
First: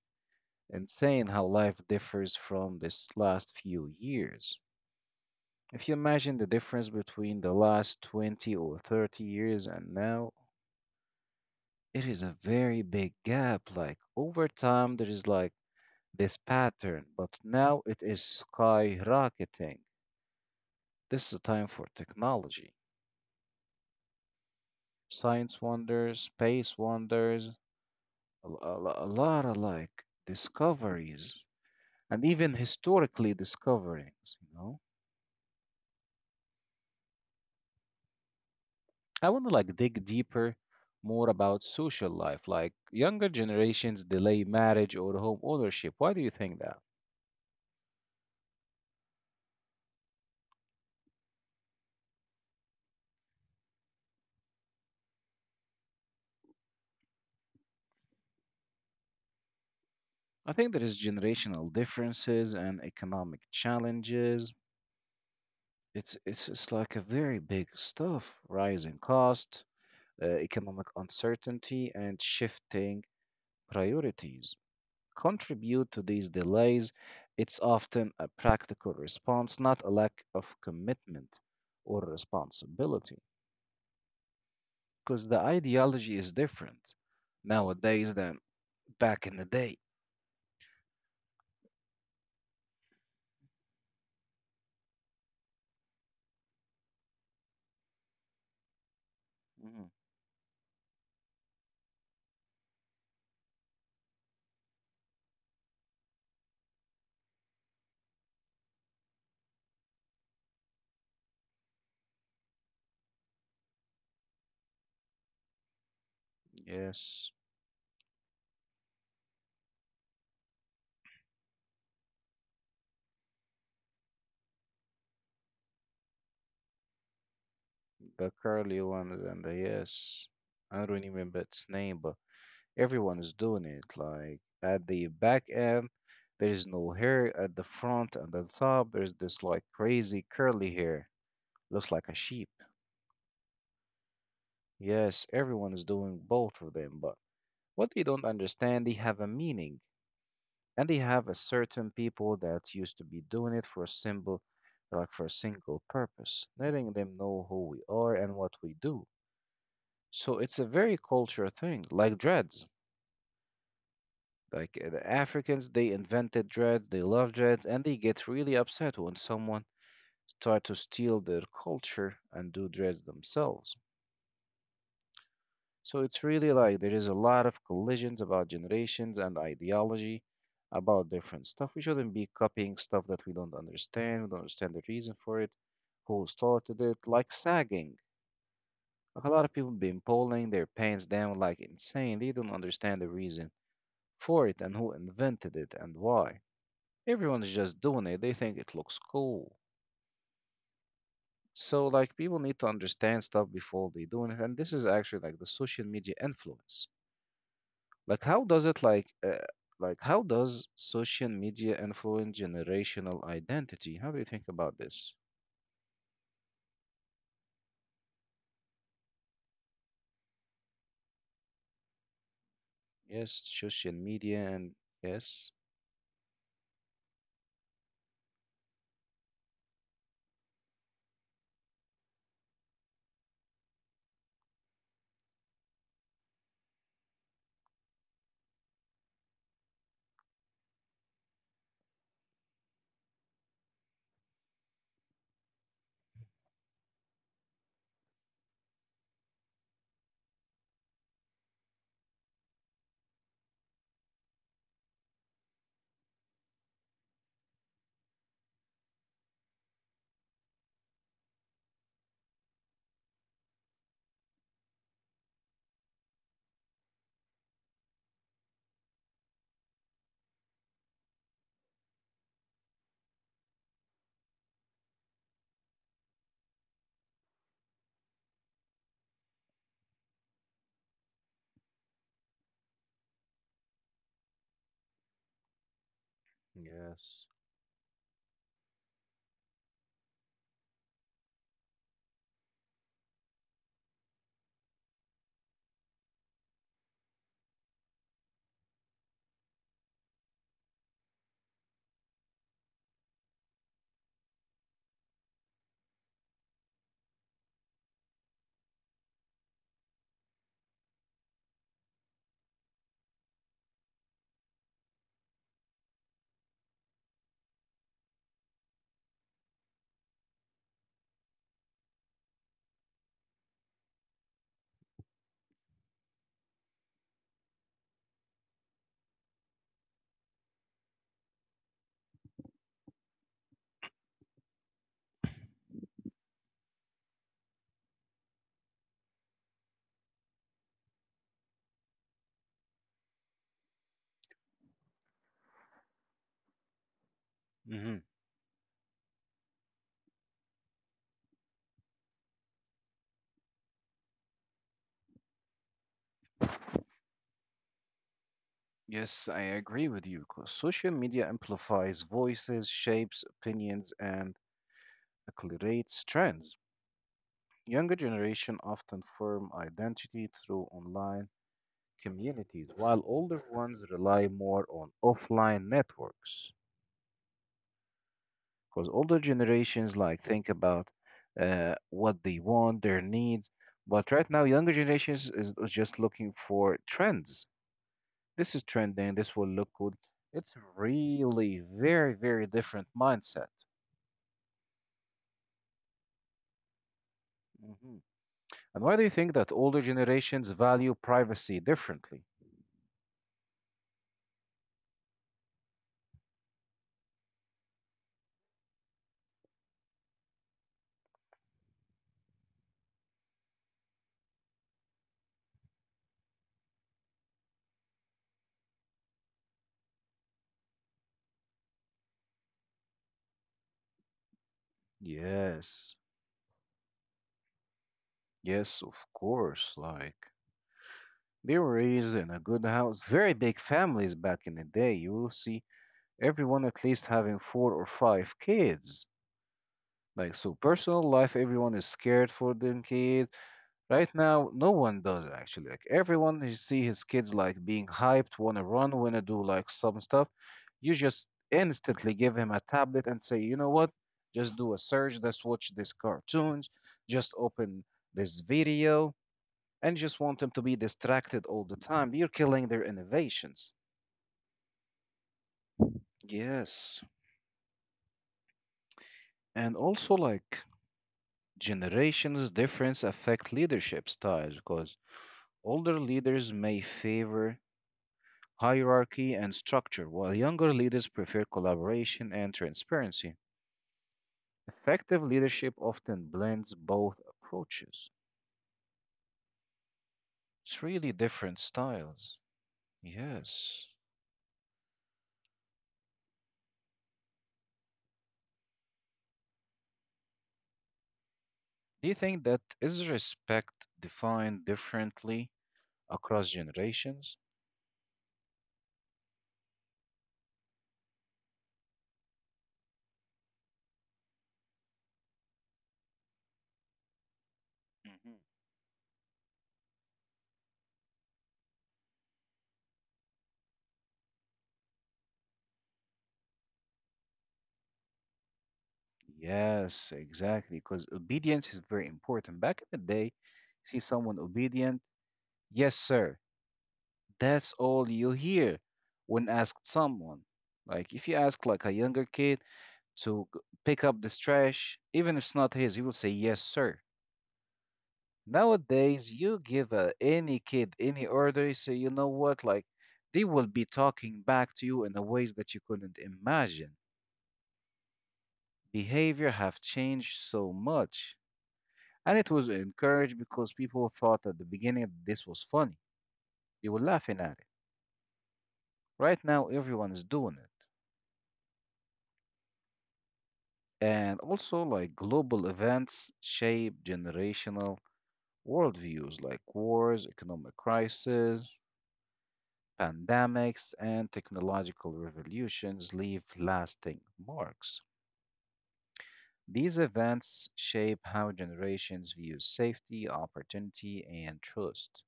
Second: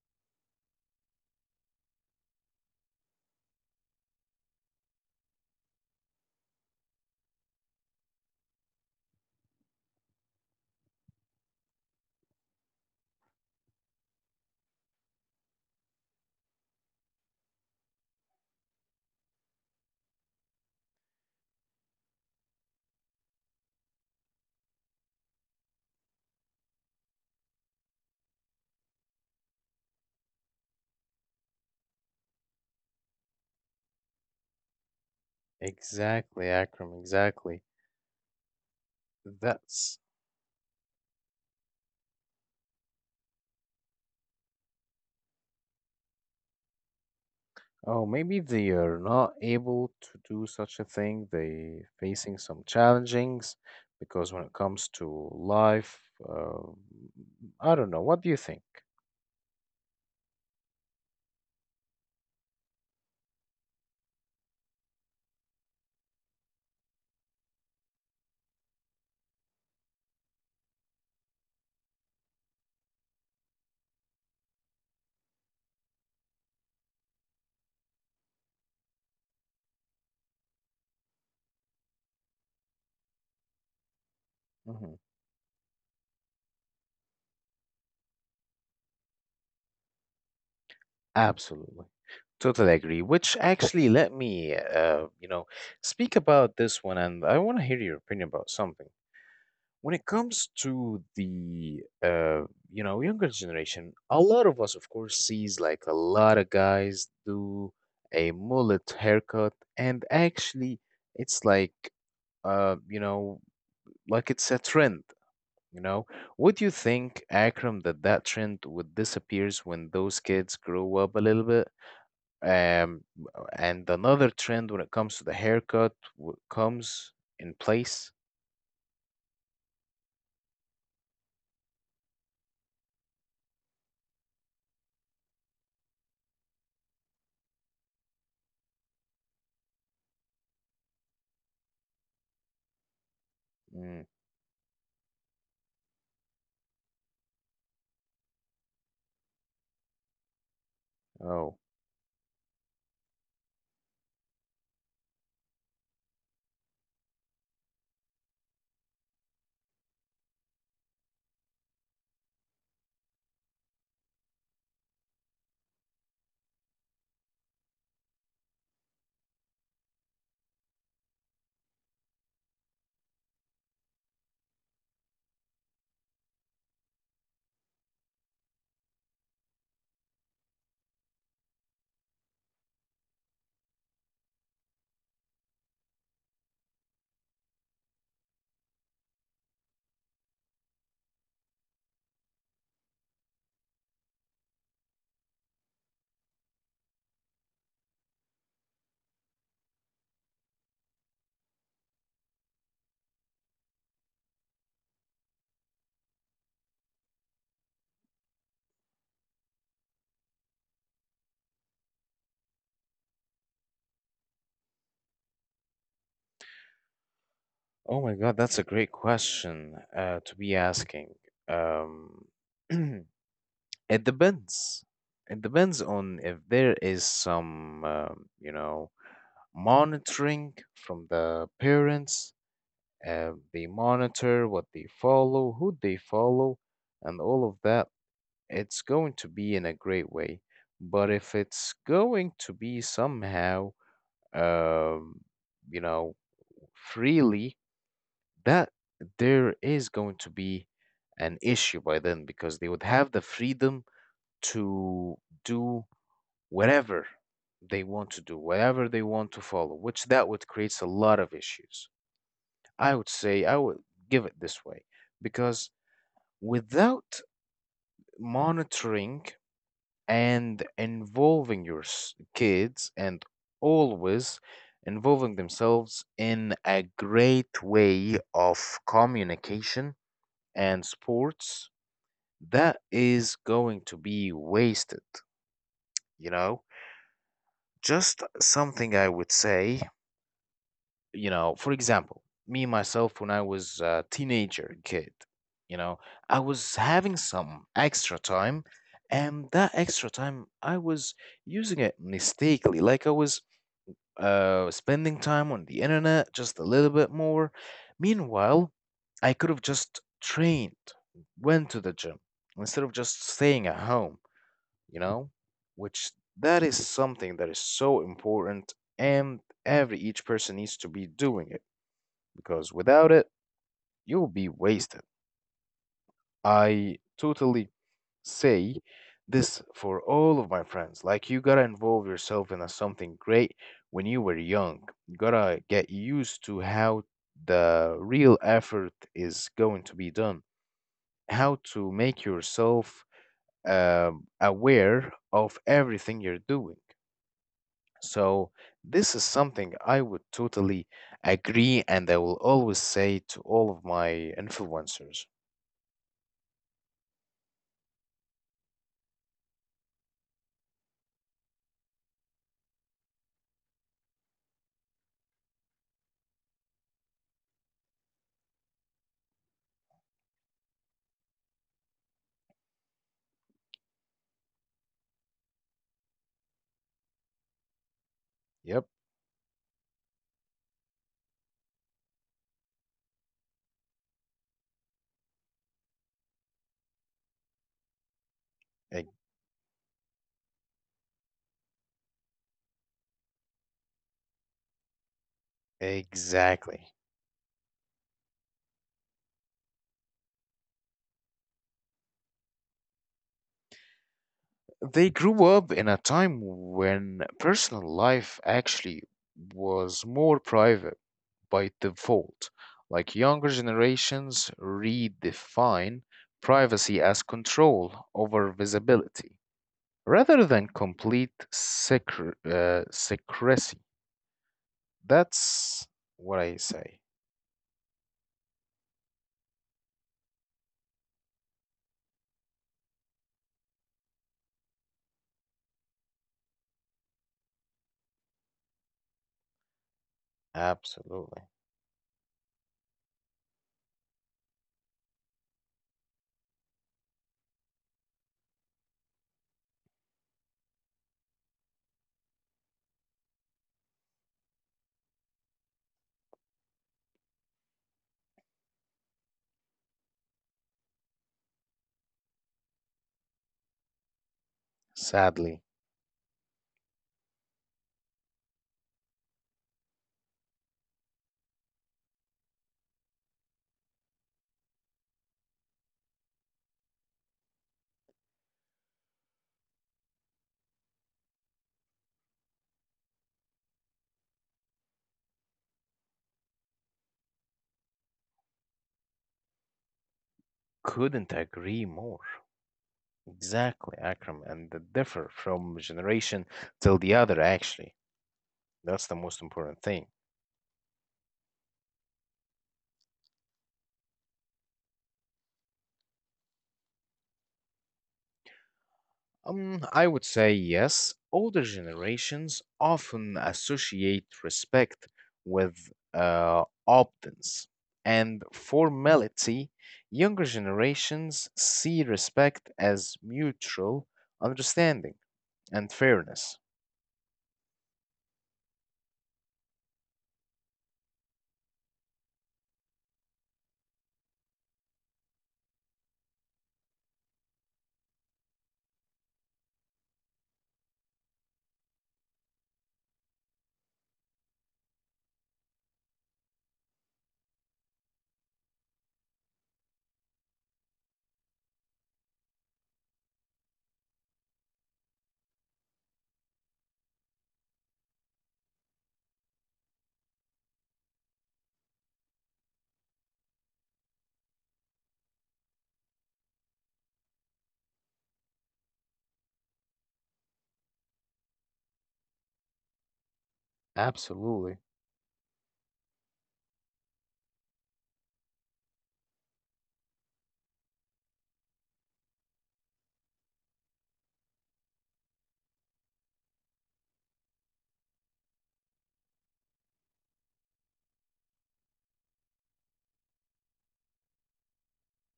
Speaker 1: insane how life differs from this last few years. If you imagine the difference between the last 20 or 30 years and now, it is a very big gap. Like over time, there is like this pattern, but now it is skyrocketing. This is a time for technology, science wonders, space wonders, a lot of like discoveries, and even historically discoverings, you know?
Speaker 2: Exactly, Akram, exactly.
Speaker 1: I want to like
Speaker 2: That's.
Speaker 1: dig deeper more about social life, like younger generations delay marriage or home ownership. Why do you think that?
Speaker 2: Oh, maybe they are not able to do such a thing. They facing some challengings because when it comes to life, uh, I don't know. What do you think?
Speaker 1: I think there is generational differences and economic challenges. It's like a very big stuff, rising cost, economic uncertainty, and shifting priorities contribute to these delays. It's often a practical response, not a lack of commitment or responsibility,
Speaker 2: Hmm.
Speaker 1: because the ideology is different nowadays than back in the day.
Speaker 2: Absolutely. Totally agree. Which actually let me, you know, speak about this one, and I want to hear your opinion about something. When
Speaker 1: Mhm.
Speaker 2: it comes to the you know, younger generation, a lot of us, of course, sees like a lot of guys do a mullet haircut, and actually, it's like you know, like it's a trend. You know, would you think,
Speaker 1: Yes,
Speaker 2: Akram, that that trend would disappears when those kids grow up a little bit? Um, and another trend when it comes to the haircut comes in place.
Speaker 1: the curly ones and the yes. I don't remember its name, but everyone is doing it. Like at the back end, there is no hair. At the front and at the top, there's this like crazy curly hair. Looks like a sheep.
Speaker 2: Mm,
Speaker 1: Yes, everyone is doing both of them, but what they don't understand, they have a meaning. And they have a
Speaker 2: oh.
Speaker 1: certain people that used to be doing it for a simple, like for a single purpose, letting them know who we are and what we do. So it's a very culture thing, like dreads. Like the Africans, they invented dreads, they love dreads, and they get really upset when someone start to steal their culture and do dreads themselves. So it's really like there is a lot of collisions about generations and ideology about different stuff. We shouldn't be copying stuff that we don't understand the reason for it, who started it, like sagging. Like a lot of people been pulling their pants down like insane. They don't understand the reason for it and who invented it and why. Everyone's just doing it. They think it looks cool. So like people need to understand stuff before they do it, and this is actually like the social media influence. Like how does it like how does social media influence generational identity? How do you think about this?
Speaker 2: Oh my God, that's a great question to be asking. Um,
Speaker 1: Yes,
Speaker 2: it
Speaker 1: social media and
Speaker 2: depends. It
Speaker 1: yes.
Speaker 2: depends on if there is some, you know, monitoring from the parents. They monitor what they follow, who they follow, and all of that. It's going to be in a great way. But if it's going to be somehow, um, you know, freely that there is going to be an issue by then because they would have the freedom to do whatever they want to do, whatever they want to follow, which that would creates a lot of issues. I would say I would give it this way because without monitoring and involving your kids and always involving themselves in a great way of communication and sports that is going to be wasted, you know?
Speaker 1: Yes.
Speaker 2: Just something I would say, you know, for example, me myself when I was a teenager kid, you know, I was having some extra time and that extra time I was using it mistakenly, like I was spending time on the internet just a little bit more. Meanwhile, I could have just trained, went to the gym instead of just staying at home, you know? Which that is something that is so important and every each person needs to be doing it because without it, you'll be wasted. I totally say this for all of my friends. Like, you gotta involve yourself in a something great when you were young. You gotta get used to how the real effort is going to be done, how to make yourself aware of everything you're doing.
Speaker 1: hmm
Speaker 2: So, this is something I would totally agree, and I will always say to all of my influencers.
Speaker 1: yes, I agree with you. 'Cause social media amplifies voices, shapes opinions, and accelerates trends. Younger generation often form identity through online communities, while older ones rely more on offline networks.
Speaker 2: Yep,
Speaker 1: Because older generations like think about what they want, their needs, but right now younger generations is just looking for trends. This is
Speaker 2: e-
Speaker 1: trending. This will look good. It's really very very different mindset.
Speaker 2: exactly.
Speaker 1: Mhm. And why do you think that older generations value privacy differently?
Speaker 2: They grew up in a time when personal life actually was more private by default. Like younger generations redefine privacy as control over visibility rather than complete secrecy. That's
Speaker 1: Yes.
Speaker 2: what I say.
Speaker 1: Yes, of course. Like they were raised in a good house, very big families back in the day. You will see everyone at least having four or five kids. Like so, personal life,
Speaker 2: Absolutely.
Speaker 1: everyone is scared for them kids. Right now, no one does actually. Like everyone, you see his kids like being hyped, wanna run, wanna do like some stuff. You just instantly give him a tablet and say, you know what? Just do a search. Let's watch these cartoons. Just open this video and just want them to be distracted all the time. You're killing their innovations.
Speaker 2: Sadly,
Speaker 1: Yes. And also, like, generations' difference affect leadership styles because older leaders may favor hierarchy and structure, while younger leaders prefer collaboration and transparency. Effective leadership often blends both approaches. It's really
Speaker 2: couldn't
Speaker 1: different
Speaker 2: agree more.
Speaker 1: styles.
Speaker 2: Exactly,
Speaker 1: Yes.
Speaker 2: Akram, and the differ from generation till the other actually. That's the most important thing.
Speaker 1: Do you think that is respect defined differently across generations?
Speaker 2: I would say yes. Older generations often associate respect with obedience and
Speaker 1: hmm
Speaker 2: formality. Younger generations see respect as mutual understanding and fairness.
Speaker 1: Yes, exactly. Because obedience is very important. Back in the day, see someone obedient, yes, sir. That's all you hear when asked someone. Like if you ask like a younger kid to pick up this trash, even if it's not his, he will say yes, sir. Nowadays, you give any kid any order, you say, you know what, like they will be talking back to you in a ways that you couldn't imagine. Behavior have changed so much. And it was encouraged because people thought at the beginning that this was funny. They were laughing at it. Right now, everyone is doing it. And
Speaker 2: Absolutely.
Speaker 1: also, like global events shape generational worldviews like wars, economic crises, pandemics, and technological revolutions leave lasting marks. These events shape how generations view safety, opportunity, and trust.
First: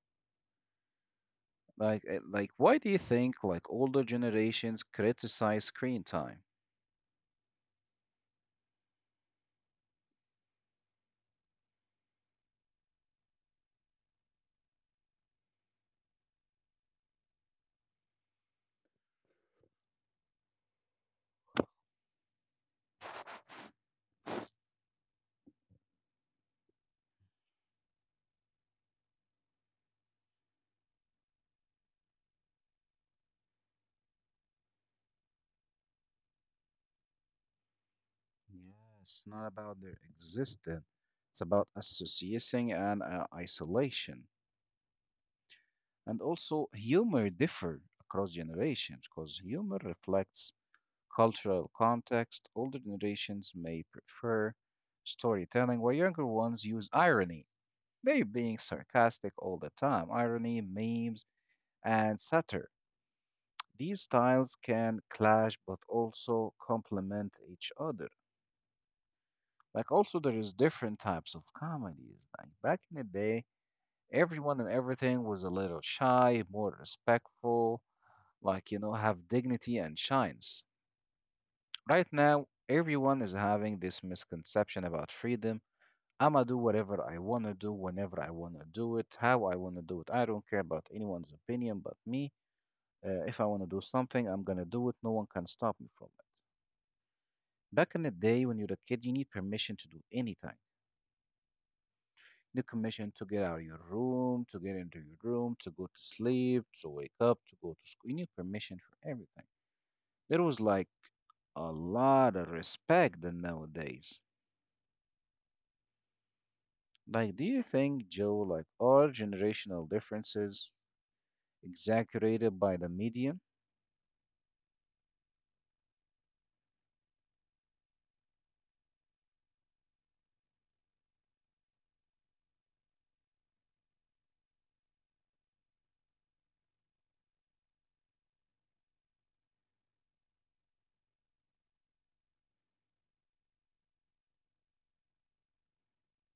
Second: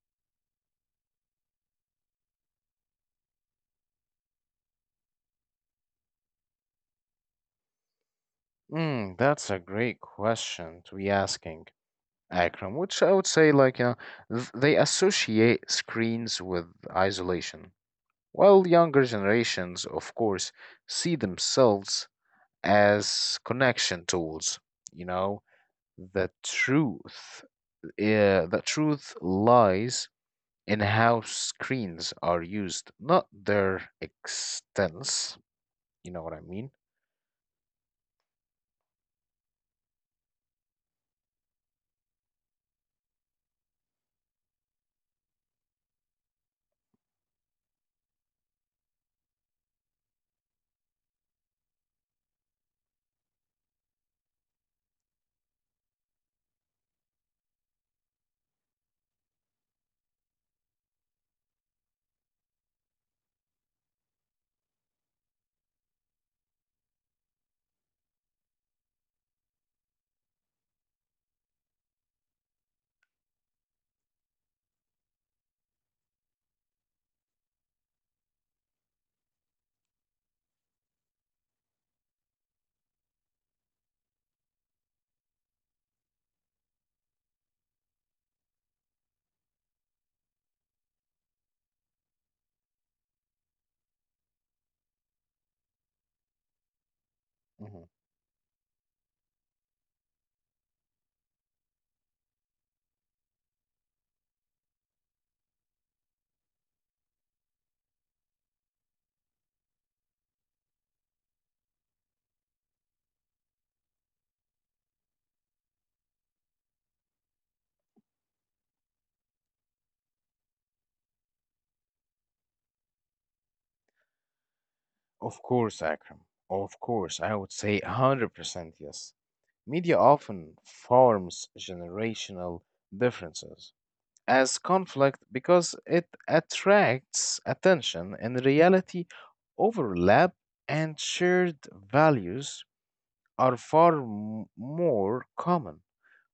Speaker 1: Like, why do you think like older generations criticize screen time?
Speaker 2: That's a great question to be asking, Akram, which I would say they associate screens with isolation. While younger generations, of course, see themselves as connection tools, you know, the truth, the truth lies in how screens are used, not their extents. You know what I mean?
Speaker 1: Yeah, it's not about their existence. It's about associating and isolation. And also, humor differ across generations because humor reflects cultural context. Older generations may prefer storytelling, while younger ones use irony. They're being sarcastic all the time. Irony, memes, and satire. These styles can clash but also complement each other. Like also there is different types of comedies. Like back in the day, everyone and everything was a little shy, more respectful, like you know, have dignity and shines. Right now, everyone is having this misconception about freedom. I'ma do whatever I wanna do, whenever I wanna do it, how I wanna do it. I don't care about anyone's opinion but me. If I wanna do something, I'm gonna do it. No one can stop me from
Speaker 2: Mhm.
Speaker 1: back in the day when you're a kid, you need permission to do anything. You need permission to get out of your room, to get into your room, to go to sleep, to wake up, to go to school. You need permission for everything. There was like a lot of respect than nowadays. Like, do you think, Joe, like our generational differences exaggerated by the media?
Speaker 2: Of course, Akram. Of course, I would say 100% yes. Media often forms generational differences as conflict because it attracts attention. In reality, overlap and shared values are far more common,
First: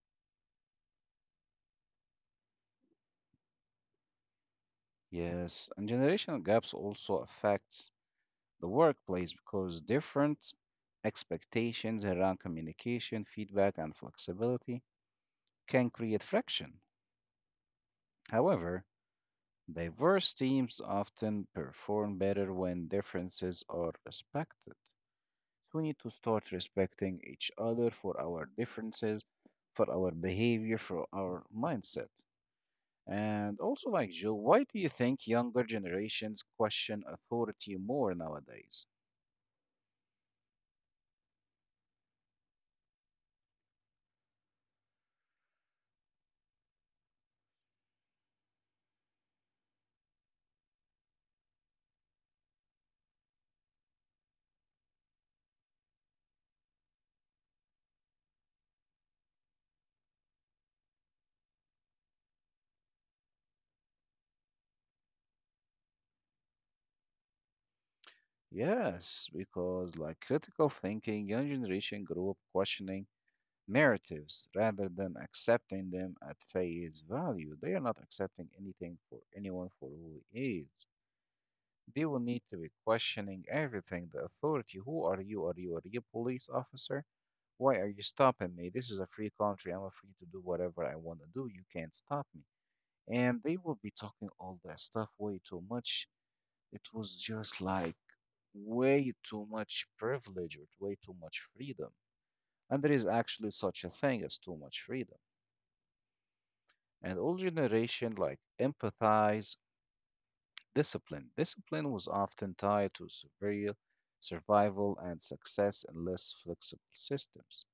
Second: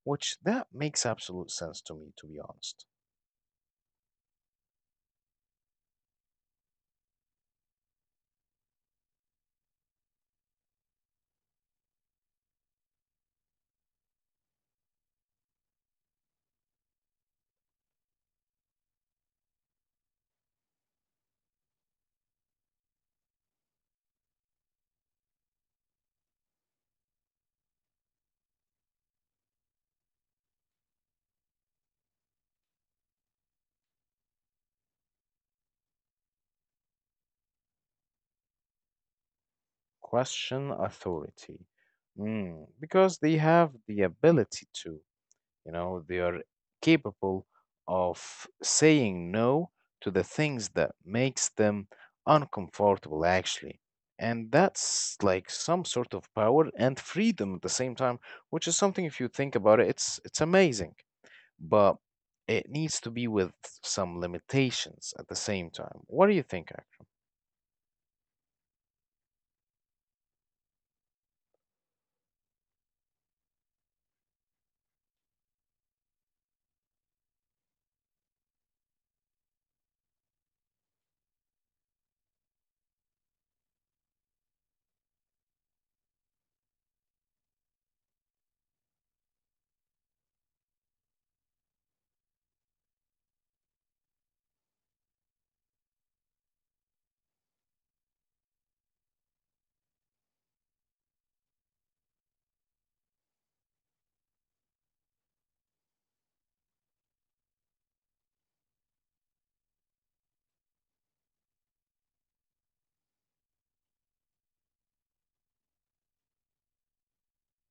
Speaker 2: which that makes absolute sense to me, to be honest.
Speaker 1: Yes, and generational gaps also affects the workplace because different expectations around communication, feedback, and flexibility can create friction. However, diverse teams often perform better when differences are respected. So we need to start respecting each other for our differences, for our behavior, for our mindset. And also, like Joe, why do you think younger generations question authority more nowadays?
Speaker 2: Question authority. Because they have the ability to. You know, they are capable of saying no to the things that makes them uncomfortable actually. And that's like some sort of power and freedom at the same time, which is something if you think about it, it's amazing. But it needs to be with some limitations at the same time. What do you think?
Speaker 1: Yes, because like critical thinking, young generation grew up questioning narratives rather than accepting them at face value. They are not accepting anything for anyone for who he is. They will need to be questioning everything. The authority, who are you? Are you a police officer? Why are you stopping me? This is a free country. I'm free to do whatever I want to do. You can't stop me. And they will be talking all that stuff way too much. It was just like way too much privilege or way too much freedom. And there is actually such a thing as too much freedom. And old generation like empathize discipline. Discipline was often tied to severe survival and success in less flexible systems.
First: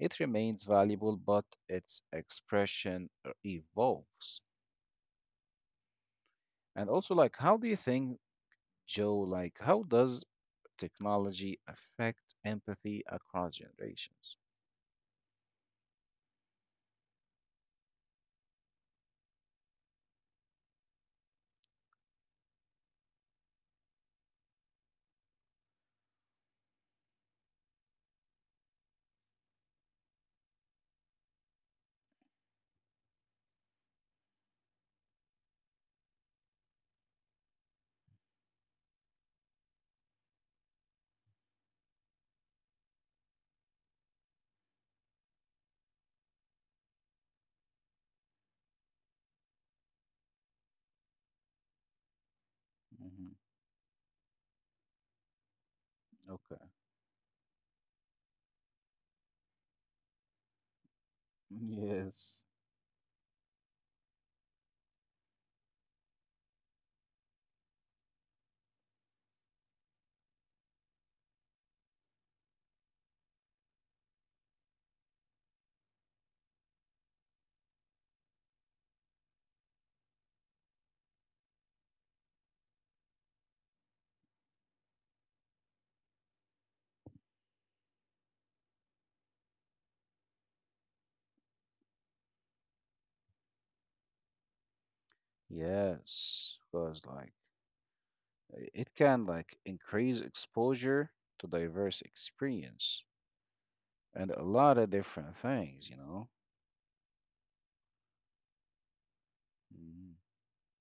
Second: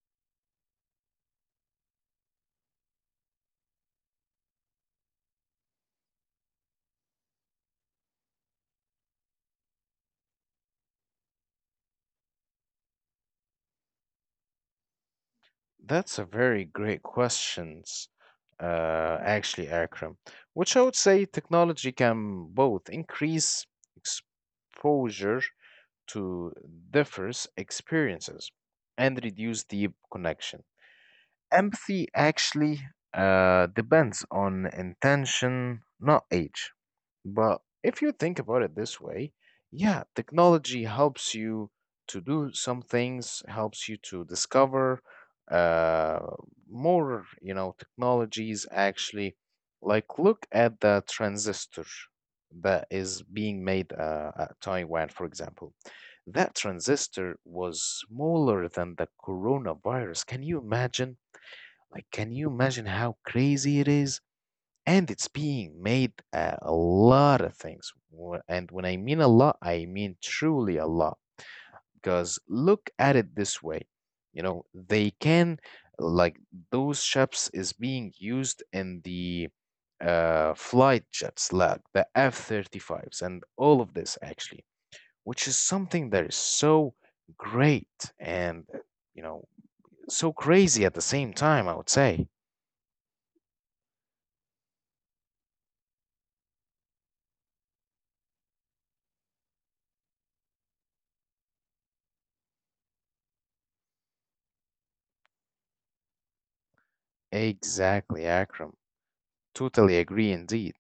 Speaker 1: It remains valuable, but its expression evolves. And also, like, how do you think, Joe? Like, how does technology affect empathy across generations?
Speaker 2: That's a very great questions, actually, Akram, which I would say technology can both increase exposure to diverse experiences and reduce deep connection. Empathy actually depends on intention, not age. But if you think about it this way, yeah, technology helps you to do some things, helps you to discover uh, more, you know, technologies actually. Like, look at the transistor that is
Speaker 1: Hmm.
Speaker 2: being made at Taiwan, for example. That
Speaker 1: Okay.
Speaker 2: transistor was smaller than the coronavirus. Can you imagine? Like, can
Speaker 1: Yes.
Speaker 2: you imagine how crazy it is? And it's being made a lot of things. And when I mean a lot, I mean truly a lot. Because look at it this way, you know, they can like those ships is being used in the flight jets, like the F-35s and all of this actually, which is something that is so great and you know so crazy at the same time. I would say.
Speaker 1: Yes, because like it can like increase exposure to diverse experience and a lot of different things, you know.
Speaker 2: Exactly, Akram. Totally
Speaker 1: Mhm.
Speaker 2: agree indeed.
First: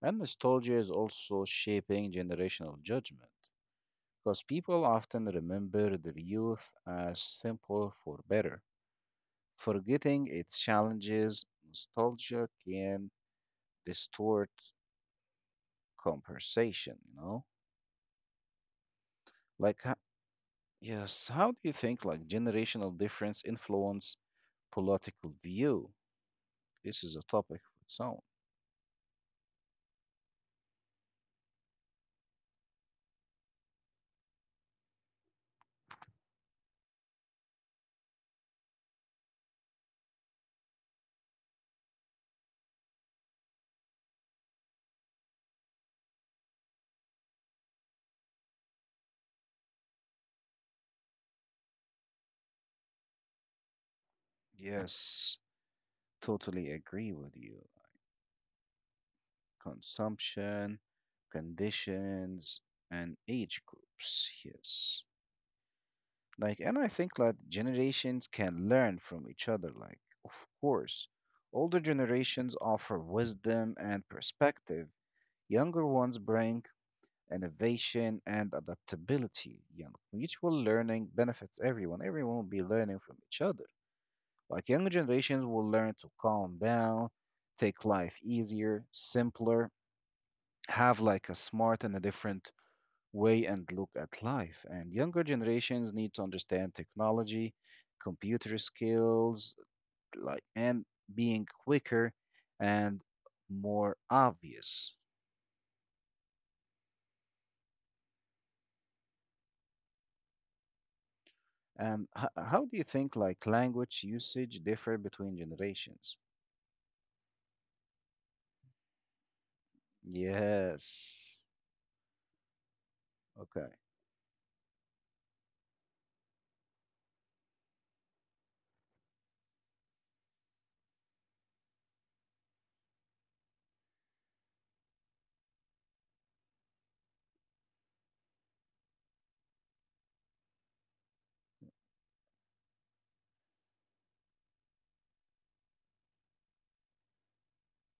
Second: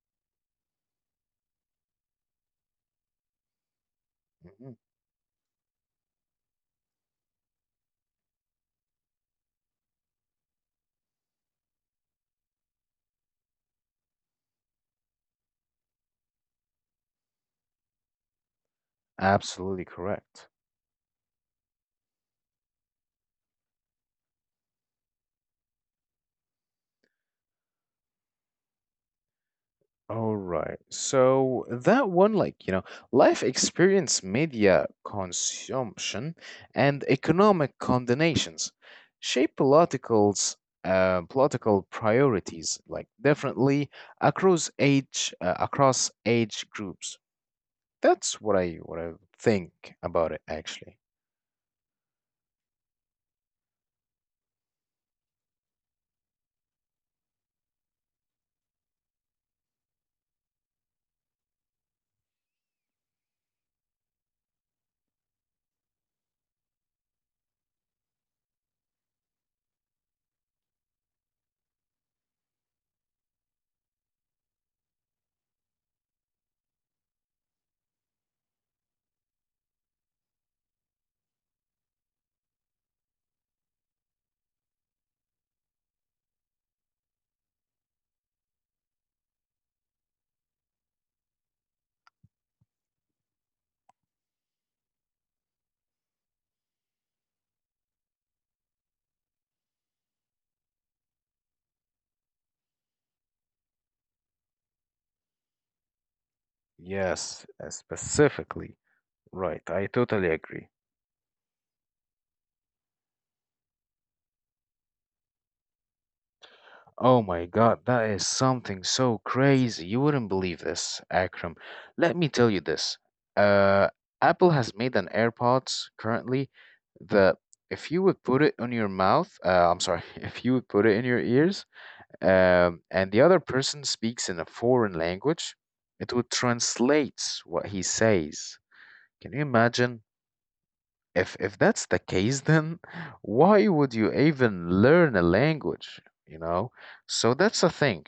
Speaker 1: And nostalgia is also shaping generational judgment because
Speaker 2: Mhm.
Speaker 1: people often remember their youth as simple for better. Forgetting its challenges, nostalgia can distort conversation? Like,
Speaker 2: Absolutely
Speaker 1: ho-
Speaker 2: correct.
Speaker 1: yes, how do you think like generational difference influence political view? This is a topic of its own.
Speaker 2: All right. So that one, like, you know, life experience, media consumption, and economic combinations shape politicals, political priorities, like, differently across age groups. That's what I think about it, actually.
Speaker 1: Yes, totally agree with you. Consumption, conditions, and age groups. Yes. Like, and I think that generations can learn from each other. Like, of course, older generations offer wisdom and perspective, younger ones bring innovation and adaptability. You know, mutual learning benefits everyone. Everyone will be learning from each other. Like younger generations will learn to calm down, take life easier, simpler, have like a smart and a different way and look at life. And younger generations need to understand technology, computer skills, like and being quicker and more obvious.
Speaker 2: Yes, specifically. Right. I totally agree.
Speaker 1: How do you think like language usage differ between generations?
Speaker 2: Oh my God, that is something so crazy. You wouldn't believe this,
Speaker 1: Yes.
Speaker 2: Akram. Let me tell you this.
Speaker 1: Okay.
Speaker 2: Uh, Apple has made an AirPods currently that if you would put it on your mouth, I'm sorry, if you would put it in your ears, and the other person speaks in a foreign language, it would translate what he says. Can you imagine? If that's the case, then why would you even learn a language? You know? So that's a thing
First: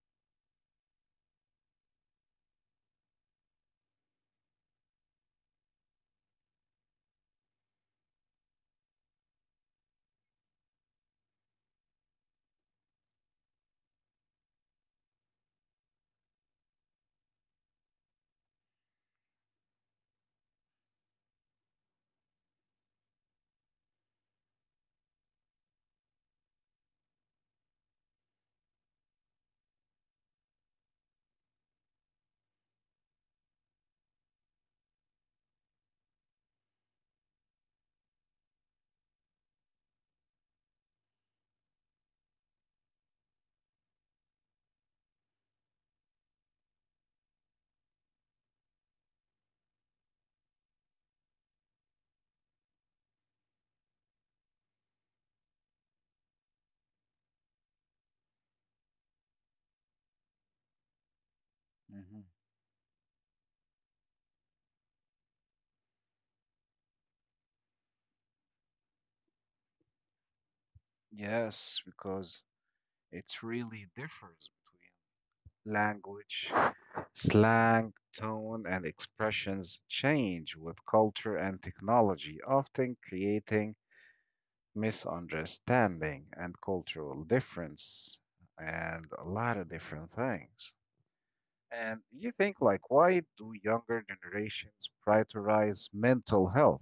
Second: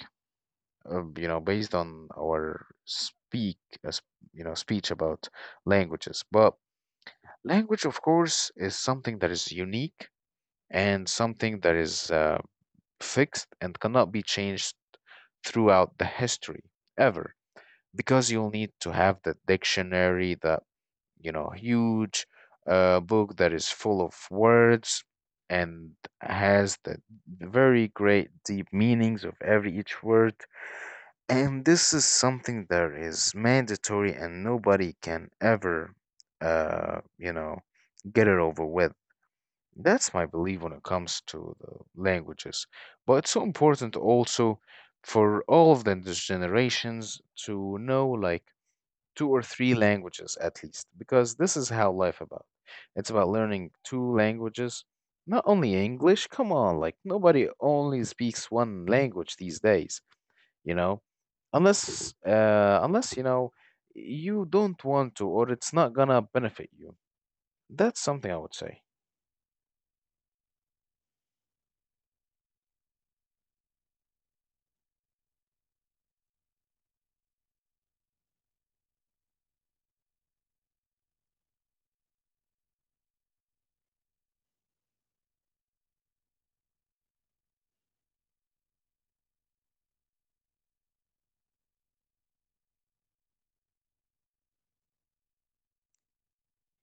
Speaker 2: you know, based on our speak, uh, s- you know, speech about languages. But language, of course, is something that is unique and something that is fixed and cannot be changed throughout the history ever, because you'll need to have the dictionary, the you know, huge book that is full of words and has the very great deep meanings of every each word, and this is something that is mandatory and nobody can ever, you know, get it over with. That's my belief when it comes to the languages. But it's so important also for all of the these generations to know like two or three languages at least, because this is how life about. It's about learning two languages, not only English. Come on, like nobody only speaks one language these days, you know, unless
Speaker 1: Hmm.
Speaker 2: unless you know you don't want to or it's not gonna benefit you. That's something I would say.
Speaker 1: Yes, because it really differs between language, slang, tone, and expressions change with culture and technology, often creating misunderstanding and cultural difference and a lot of different things. And you think like, why do younger generations prioritize mental health?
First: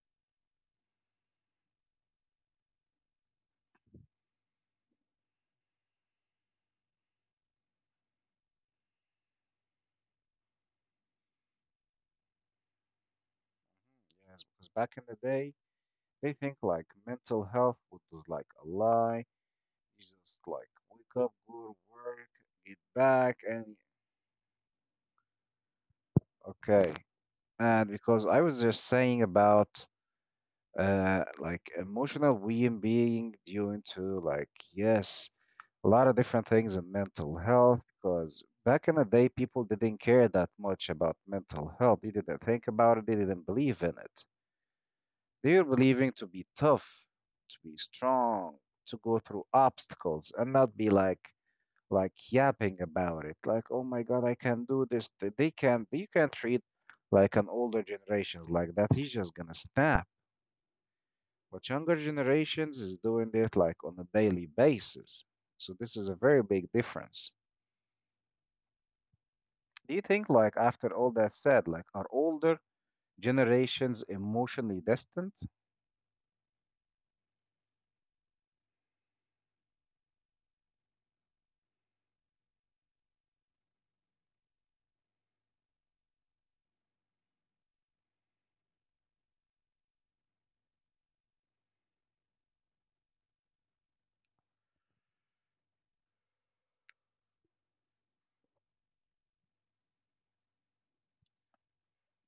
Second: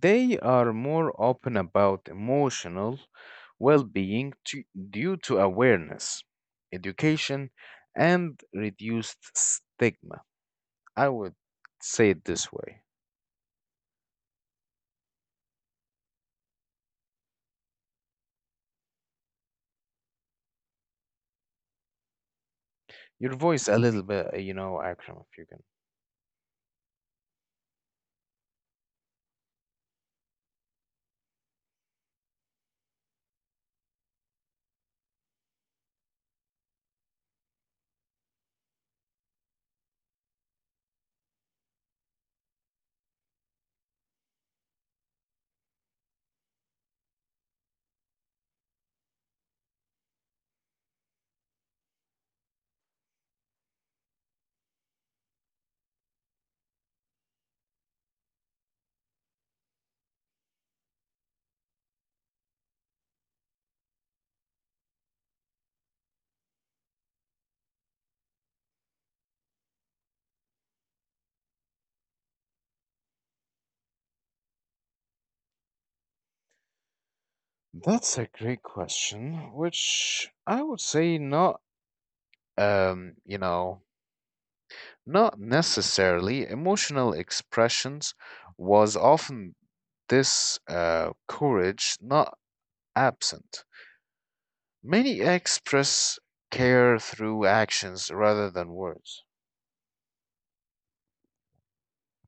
Speaker 2: They are more open about emotional well-being to, due to awareness, education, and reduced stigma. I would say it this way.
Speaker 1: Yes, because back in the day, they think like mental health was like a lie. You just like wake up, go to work, get
Speaker 2: Your
Speaker 1: back,
Speaker 2: voice
Speaker 1: and
Speaker 2: a little bit you know, Akram, if you can.
Speaker 1: okay. And because I was just saying about like emotional well-being due to like yes, a lot of different things in mental health, because back in the day people didn't care that much about mental health. They didn't think about it, they didn't believe in it. They were believing to be tough, to be strong, to go through obstacles and not be like yapping about it like oh my god I can do this. They can't, you can't treat like an older generations like that, he's just gonna snap. But younger generations is doing it like on a daily basis. So this is a very big difference. Do you think like after all that said like are older generations emotionally distant?
Speaker 2: That's a great question, which I would say not, you know, not necessarily. Emotional expressions was often this courage, not absent. Many express care through actions rather than words.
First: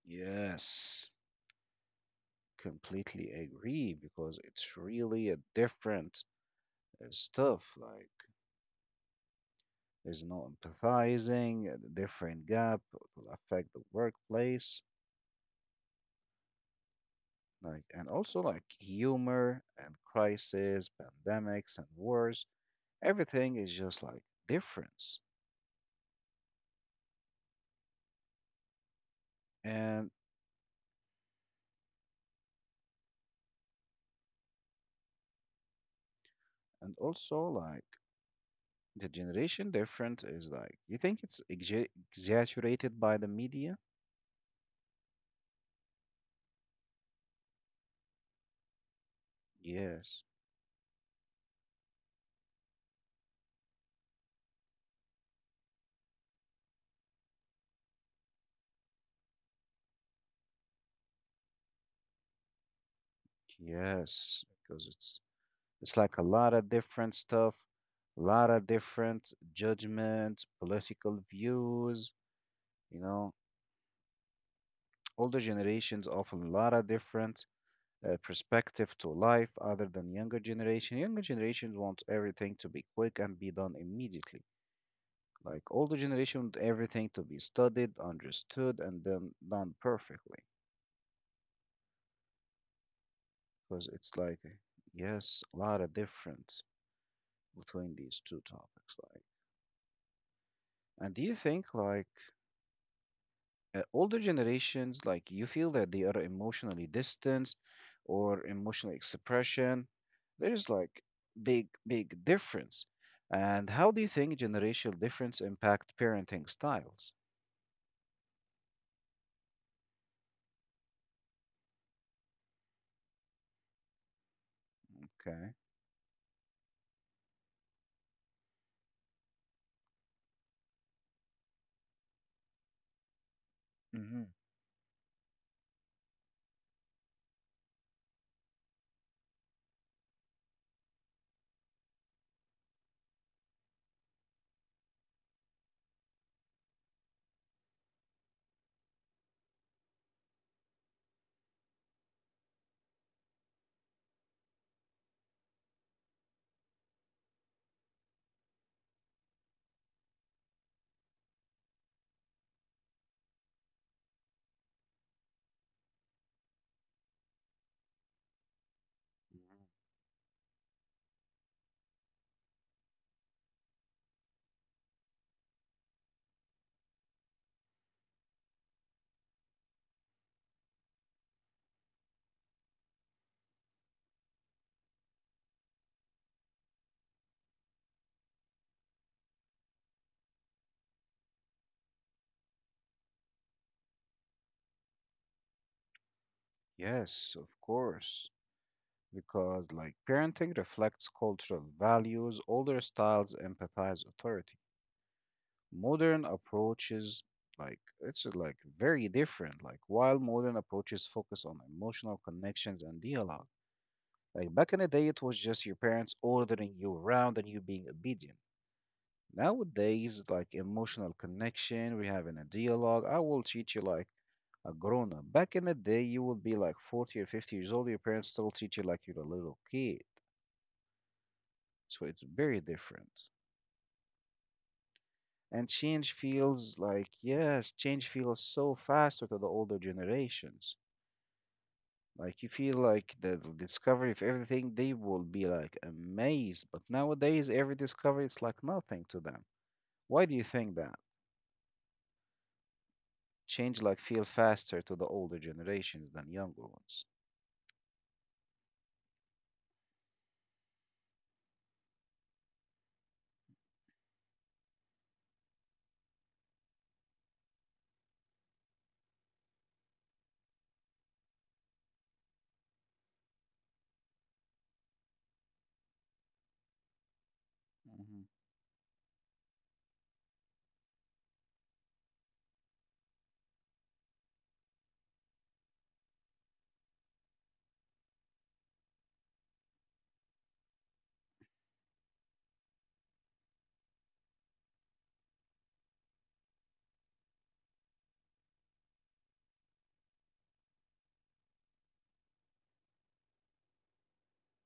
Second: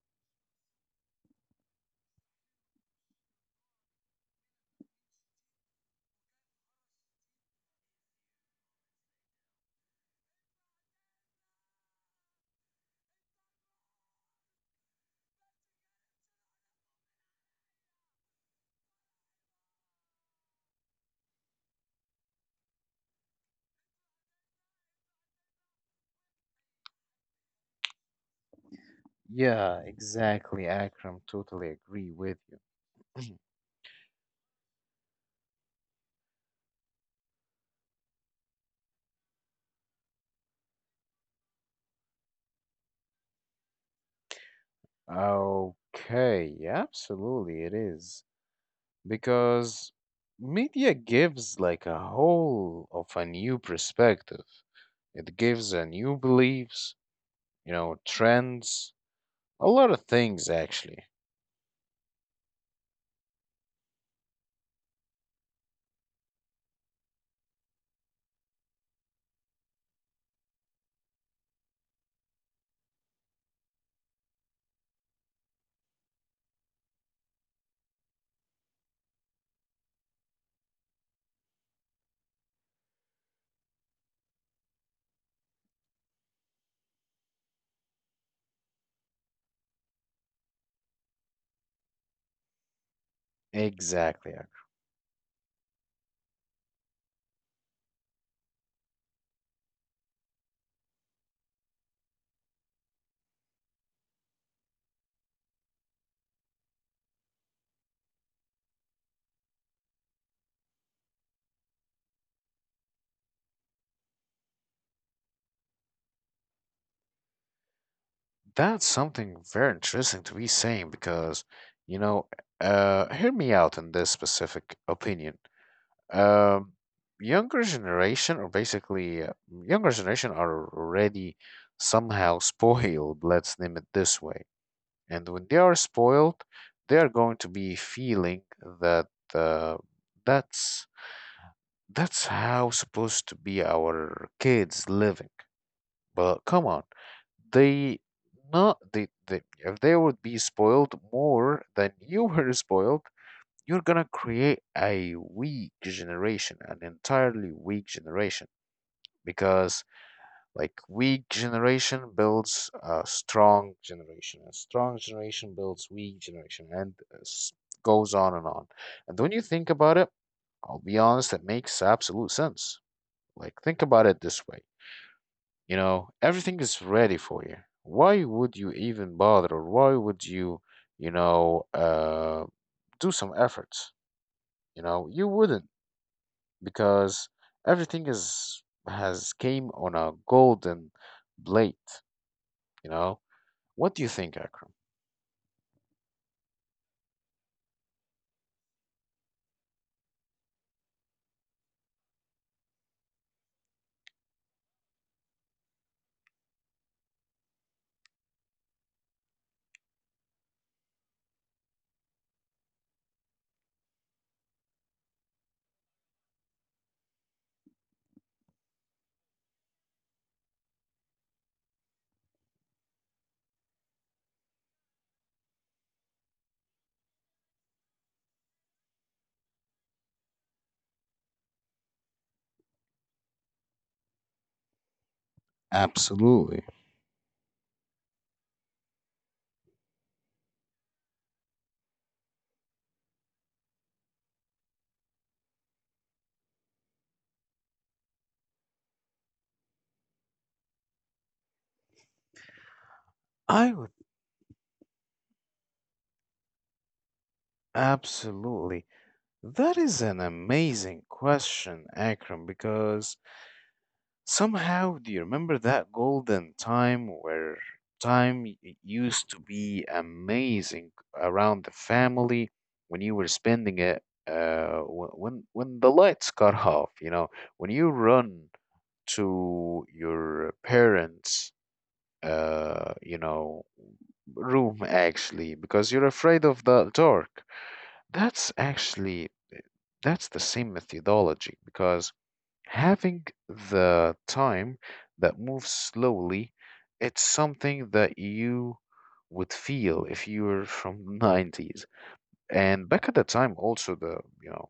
Speaker 1: Yes, completely agree because it's really a different stuff like. There's no empathizing, the different gap will affect the workplace, like and also like humor and crisis, pandemics and wars. Everything is just like difference,
Speaker 2: Yeah,
Speaker 1: and
Speaker 2: exactly, Akram. Totally agree with you.
Speaker 1: and also like the generation different is like you think it's exaggerated by the media?
Speaker 2: Okay, yeah, absolutely it is. Because
Speaker 1: Yes,
Speaker 2: media gives like a whole of a new perspective. It gives a new beliefs, you know, trends, a lot of things actually.
Speaker 1: yes, because it's like a lot of different stuff, a lot of different judgments, political views, you know. Older generations offer a lot of different perspective to life other than younger generation. Younger generations want everything to be quick and be done immediately. Like older generation want everything to be studied, understood, and then done perfectly. Because it's
Speaker 2: Exactly.
Speaker 1: like, yes, a lot of difference between these two topics. Like, and do you think like older generations like you feel that they are emotionally distant or emotional expression there's like big big difference and how do you think generational difference impact parenting styles?
Speaker 2: That's something very interesting to be saying because, you know, hear me out in this specific opinion.
Speaker 1: Okay.
Speaker 2: um, Younger generation, or basically younger generation, are already somehow spoiled, let's name it this
Speaker 1: Hmm.
Speaker 2: way. And when they are spoiled, they are going to be feeling that uh, that's that's how supposed to be our kids living. But come on, they they if they would be spoiled more than you were spoiled, you're gonna create a weak generation, an entirely weak generation, because like weak generation builds a strong generation builds weak generation, and goes on. And when you
Speaker 1: Mhm.
Speaker 2: think about it, I'll be honest, it makes absolute sense. Like think about it this way. You know, everything is ready for you. Why would you even bother, or why would you, you know, do some efforts? You know, you wouldn't. Because everything is has came on a golden plate, you know? What do you think, Akram?
Speaker 1: Yes, of course, because like parenting reflects cultural values, older styles empathize authority, modern approaches like it's like very different, like while modern approaches focus on emotional connections and dialogue. Like back in the day it was just your parents ordering you around and you being obedient. Nowadays like emotional connection, we having a dialogue, I will treat you like a grown up. Back in the day you will be like 40 or 50 years old, your parents still treat you like you're a little kid. So it's very different. And change
Speaker 2: Absolutely.
Speaker 1: feels like, yes, change feels so faster to the older generations. Like you feel like the discovery of everything, they will be like amazed. But nowadays, every discovery is like nothing to them. Why do you think that?
Speaker 2: I
Speaker 1: Change
Speaker 2: would
Speaker 1: like feel faster to the older generations than younger ones.
Speaker 2: absolutely. That is an amazing question, Akram, because somehow do you remember that golden time where time used to be amazing around the family when you were spending it, when the lights got off, you know, when you
Speaker 1: Mhm.
Speaker 2: run to your parents' you know, room actually because you're afraid of the dark. That's actually that's the same methodology because having the time that moves slowly, it's something that you would feel if you were from 90's. And back at the time also, the you know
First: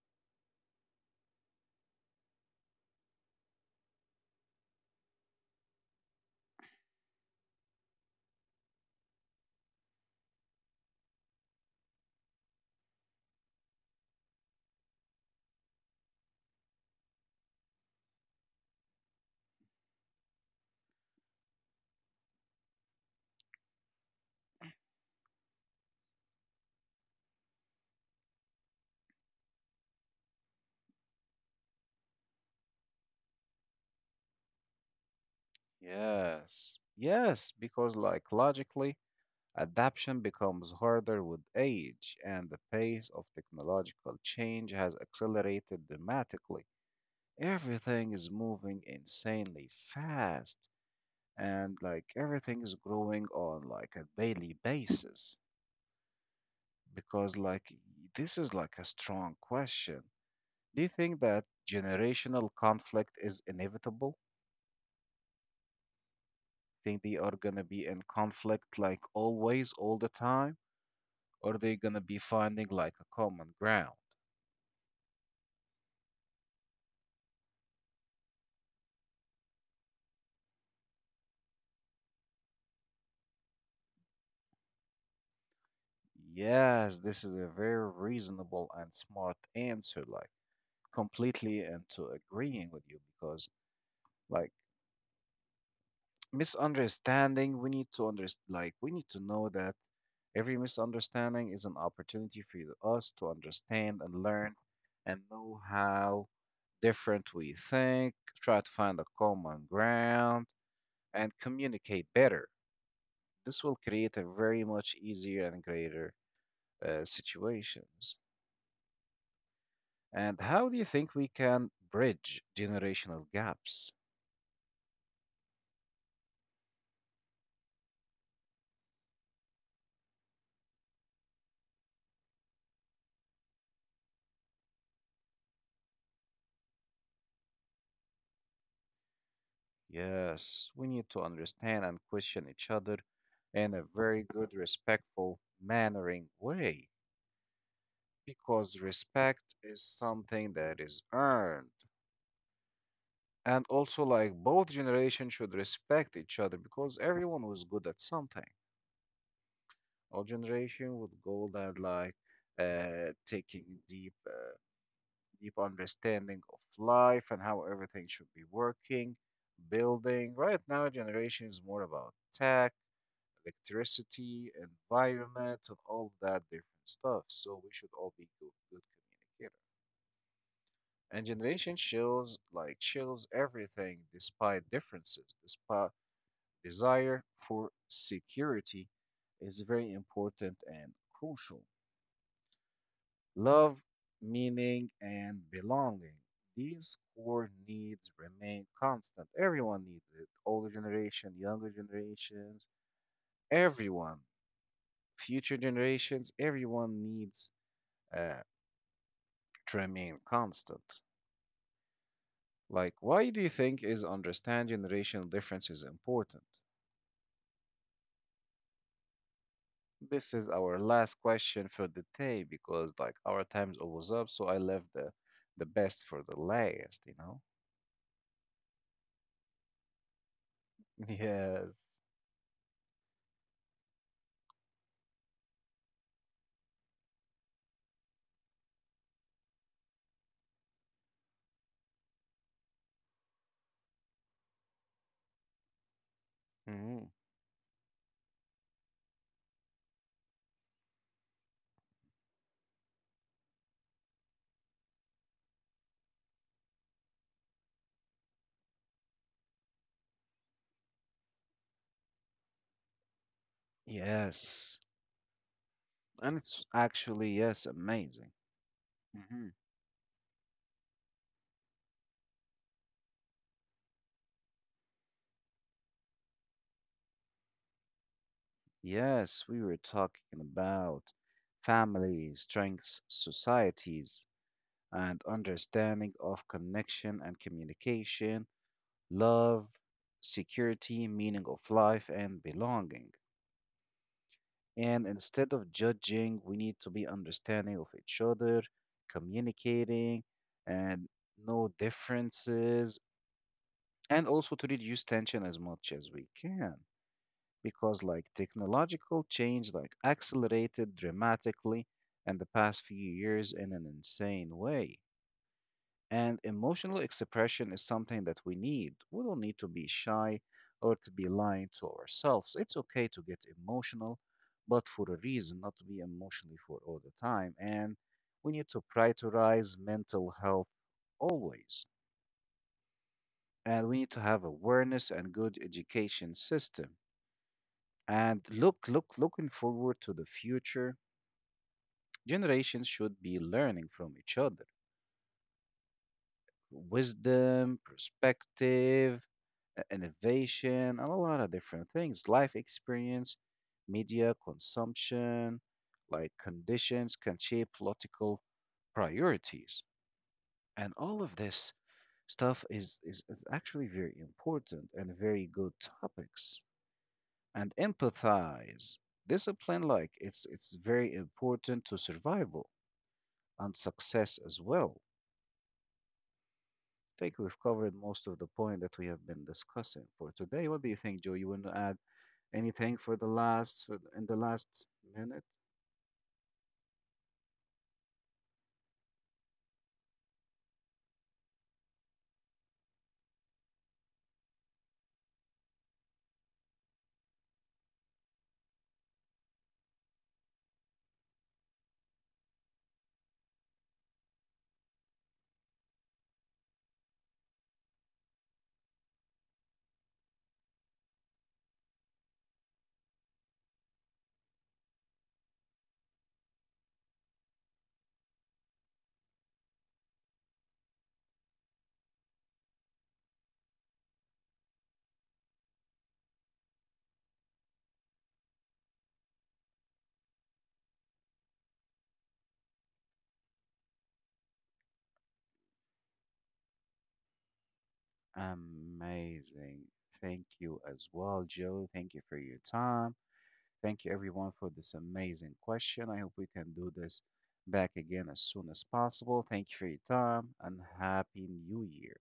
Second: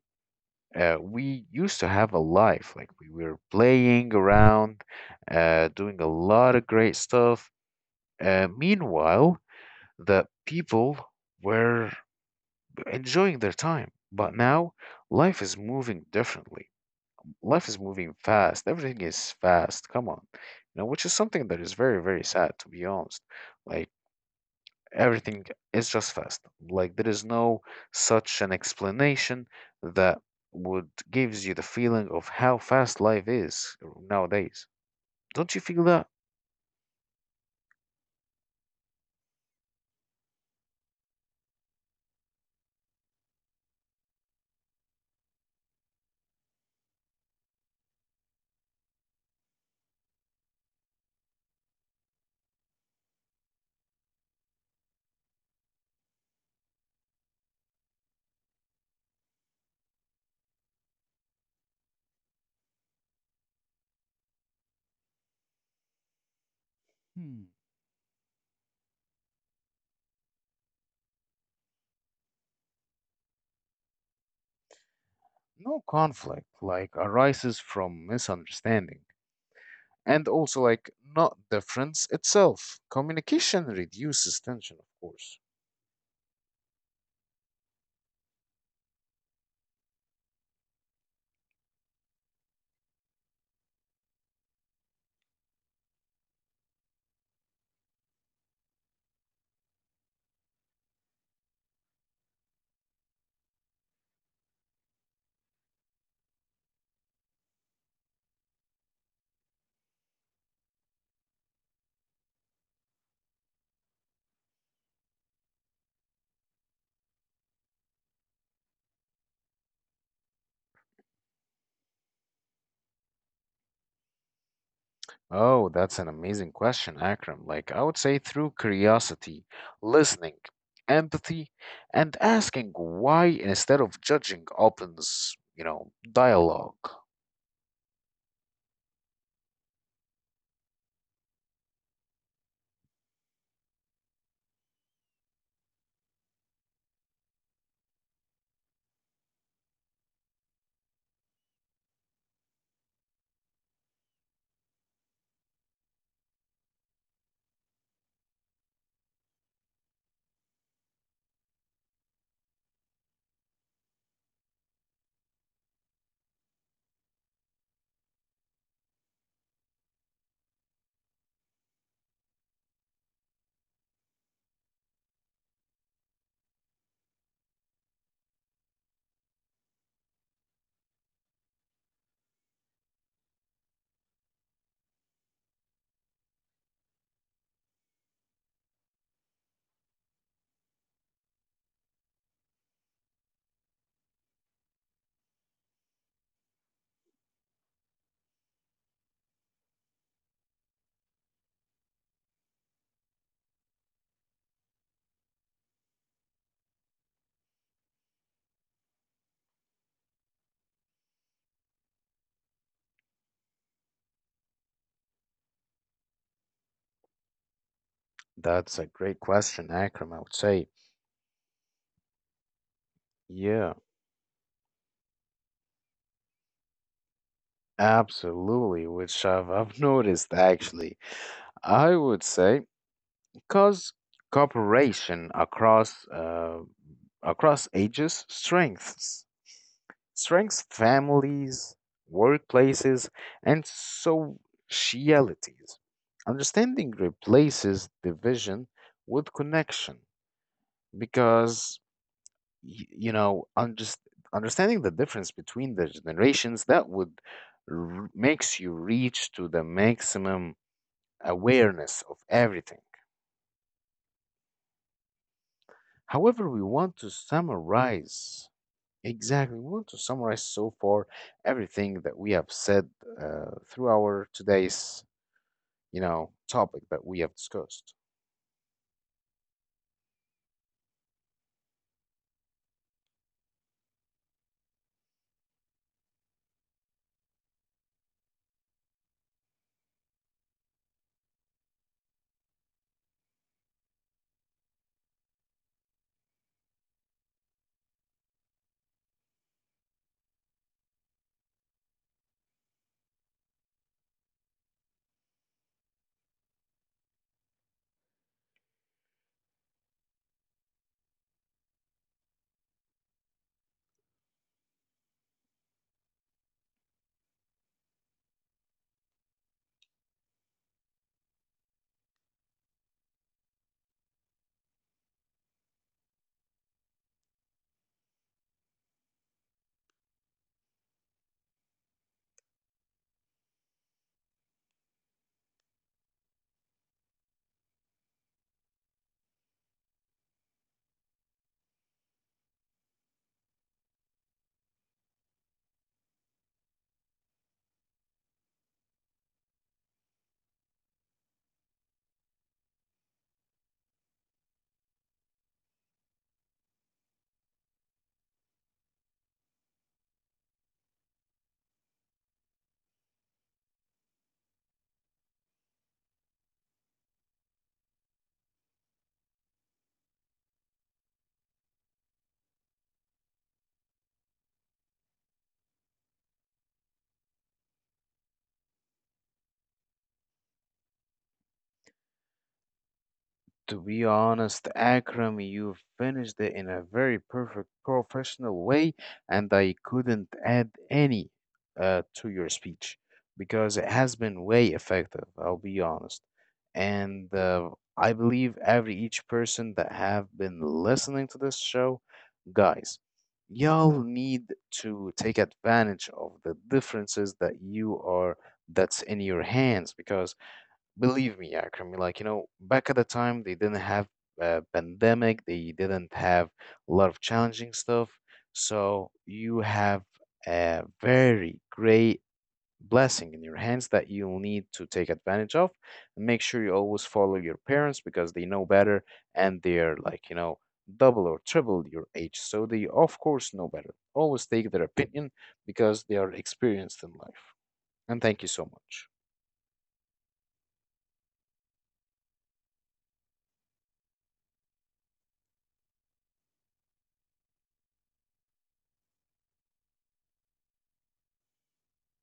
Speaker 2: we used to have a life like we were playing around, doing a lot of great stuff, meanwhile the people were enjoying their time. But now life is moving differently, life is moving fast, everything is fast, come on, you know, which is something that is very very sad, to be honest. Like everything is just fast. Like there is no such an explanation that would gives you the feeling of how fast life is nowadays. Don't you feel that?
Speaker 1: Yes. Yes, because like logically, adaptation becomes harder with age, and the pace of technological change has accelerated dramatically. Everything is moving insanely fast and like everything is growing on like a daily basis, because like this is like a strong question. Do you think that generational conflict is inevitable? Think they are
Speaker 2: Hmm.
Speaker 1: gonna be in conflict like always, all the time, or are they gonna be finding like a common ground?
Speaker 2: No, conflict like arises from misunderstanding and also like not difference itself. Communication reduces tension, of course.
Speaker 1: Yes, this is a very reasonable and smart answer, like completely into agreeing with you, because like misunderstanding, we need to understand like we need to know that every misunderstanding is an opportunity for us to understand and learn and know how different we think, try to find a common ground and communicate better. This will create a very much easier and greater situations. And how do you think we can bridge generational gaps?
Speaker 2: Oh, that's an amazing question, Akram. Like, I would say through curiosity, listening, empathy, and asking why instead of judging opens, you know, dialogue.
Speaker 1: Yes, we need to understand and question each other in a very good, respectful, mannering way, because respect is something that is earned. And also, like, both generations should respect each other because everyone was good at something. All generation would go there, like, taking deep, deep understanding of life and how everything should be working, building. Right now, generation is more about tech, electricity, environment, and all that different stuff. So we should all be good, good communicator. And generation chills like chills everything despite differences, despite desire for security is very important and crucial. Love, meaning, and belonging. These core needs remain constant. Everyone needs it. Older generation, younger generations, everyone, future generations, everyone needs uh, to remain constant. Like, why do you think is understanding generational difference is important?
Speaker 2: That's a great question, Akram, I
Speaker 1: This is
Speaker 2: would
Speaker 1: our
Speaker 2: say.
Speaker 1: last question for the day because like our time's
Speaker 2: Yeah,
Speaker 1: almost up, so I left the best for the last, you know?
Speaker 2: absolutely, which I've noticed actually.
Speaker 1: Yes.
Speaker 2: I would say because cooperation across across ages strengths families, workplaces, and socialities. Understanding
Speaker 1: Mhm.
Speaker 2: replaces division with connection because, you know, understanding the difference between the generations that would makes you reach to the maximum awareness of everything.
Speaker 1: Yes. And it's
Speaker 2: However, we want to
Speaker 1: actually, yes, amazing.
Speaker 2: summarize.
Speaker 1: Hmm.
Speaker 2: Exactly. We want to summarize so far everything that we have said through our today's, you know, topic that we have discussed.
Speaker 1: Yes, we were talking about family, strengths, societies, and understanding of connection and communication, love, security, meaning of life, and belonging. And instead of judging, we need to be understanding of each other, communicating, and no differences, and also to reduce tension as much as we can. Because, like, technological change, like, accelerated dramatically in the past few years in an insane way. And emotional expression is something that we need. We don't need to be shy or to be lying to ourselves. It's okay to get emotional, but for a reason, not to be emotionally for all the time. And we need to prioritize mental health always. And we need to have awareness and good education system. And looking forward to the future, generations should be learning from each other. Wisdom, perspective, innovation, and a lot of different things, life experience, media consumption, like conditions can shape political priorities. And all of this stuff is actually very important and very good topics. And empathize. Discipline, like it's very important to survival and success as well. I think we've covered most of the point that we have been discussing for today. What do you think, Joe? You want to add anything for the
Speaker 2: To
Speaker 1: last
Speaker 2: be
Speaker 1: in the
Speaker 2: honest,
Speaker 1: last
Speaker 2: Akram,
Speaker 1: minute?
Speaker 2: you finished it in a very perfect professional way, and I couldn't add any to your speech because it has been way effective, I'll be honest. And I believe every each person that have been listening to this show, guys, y'all need to take advantage of the differences that you are that's in your hands, because believe me, Akram, like, you know, back at the time, they didn't have a pandemic, they didn't have a lot of challenging stuff. So you have a very great blessing in your hands that you'll need to take advantage of. And make sure you always follow your parents because they know better and they're like, you know, double or triple your age. So they, of course, know better. Always take their opinion because they are experienced in life. And thank you so much.
Speaker 1: Amazing. Thank you as well, Joe. Thank you for your time. Thank you everyone for this amazing question. I hope we can do this back again as soon as possible. Thank you for your time and happy new year.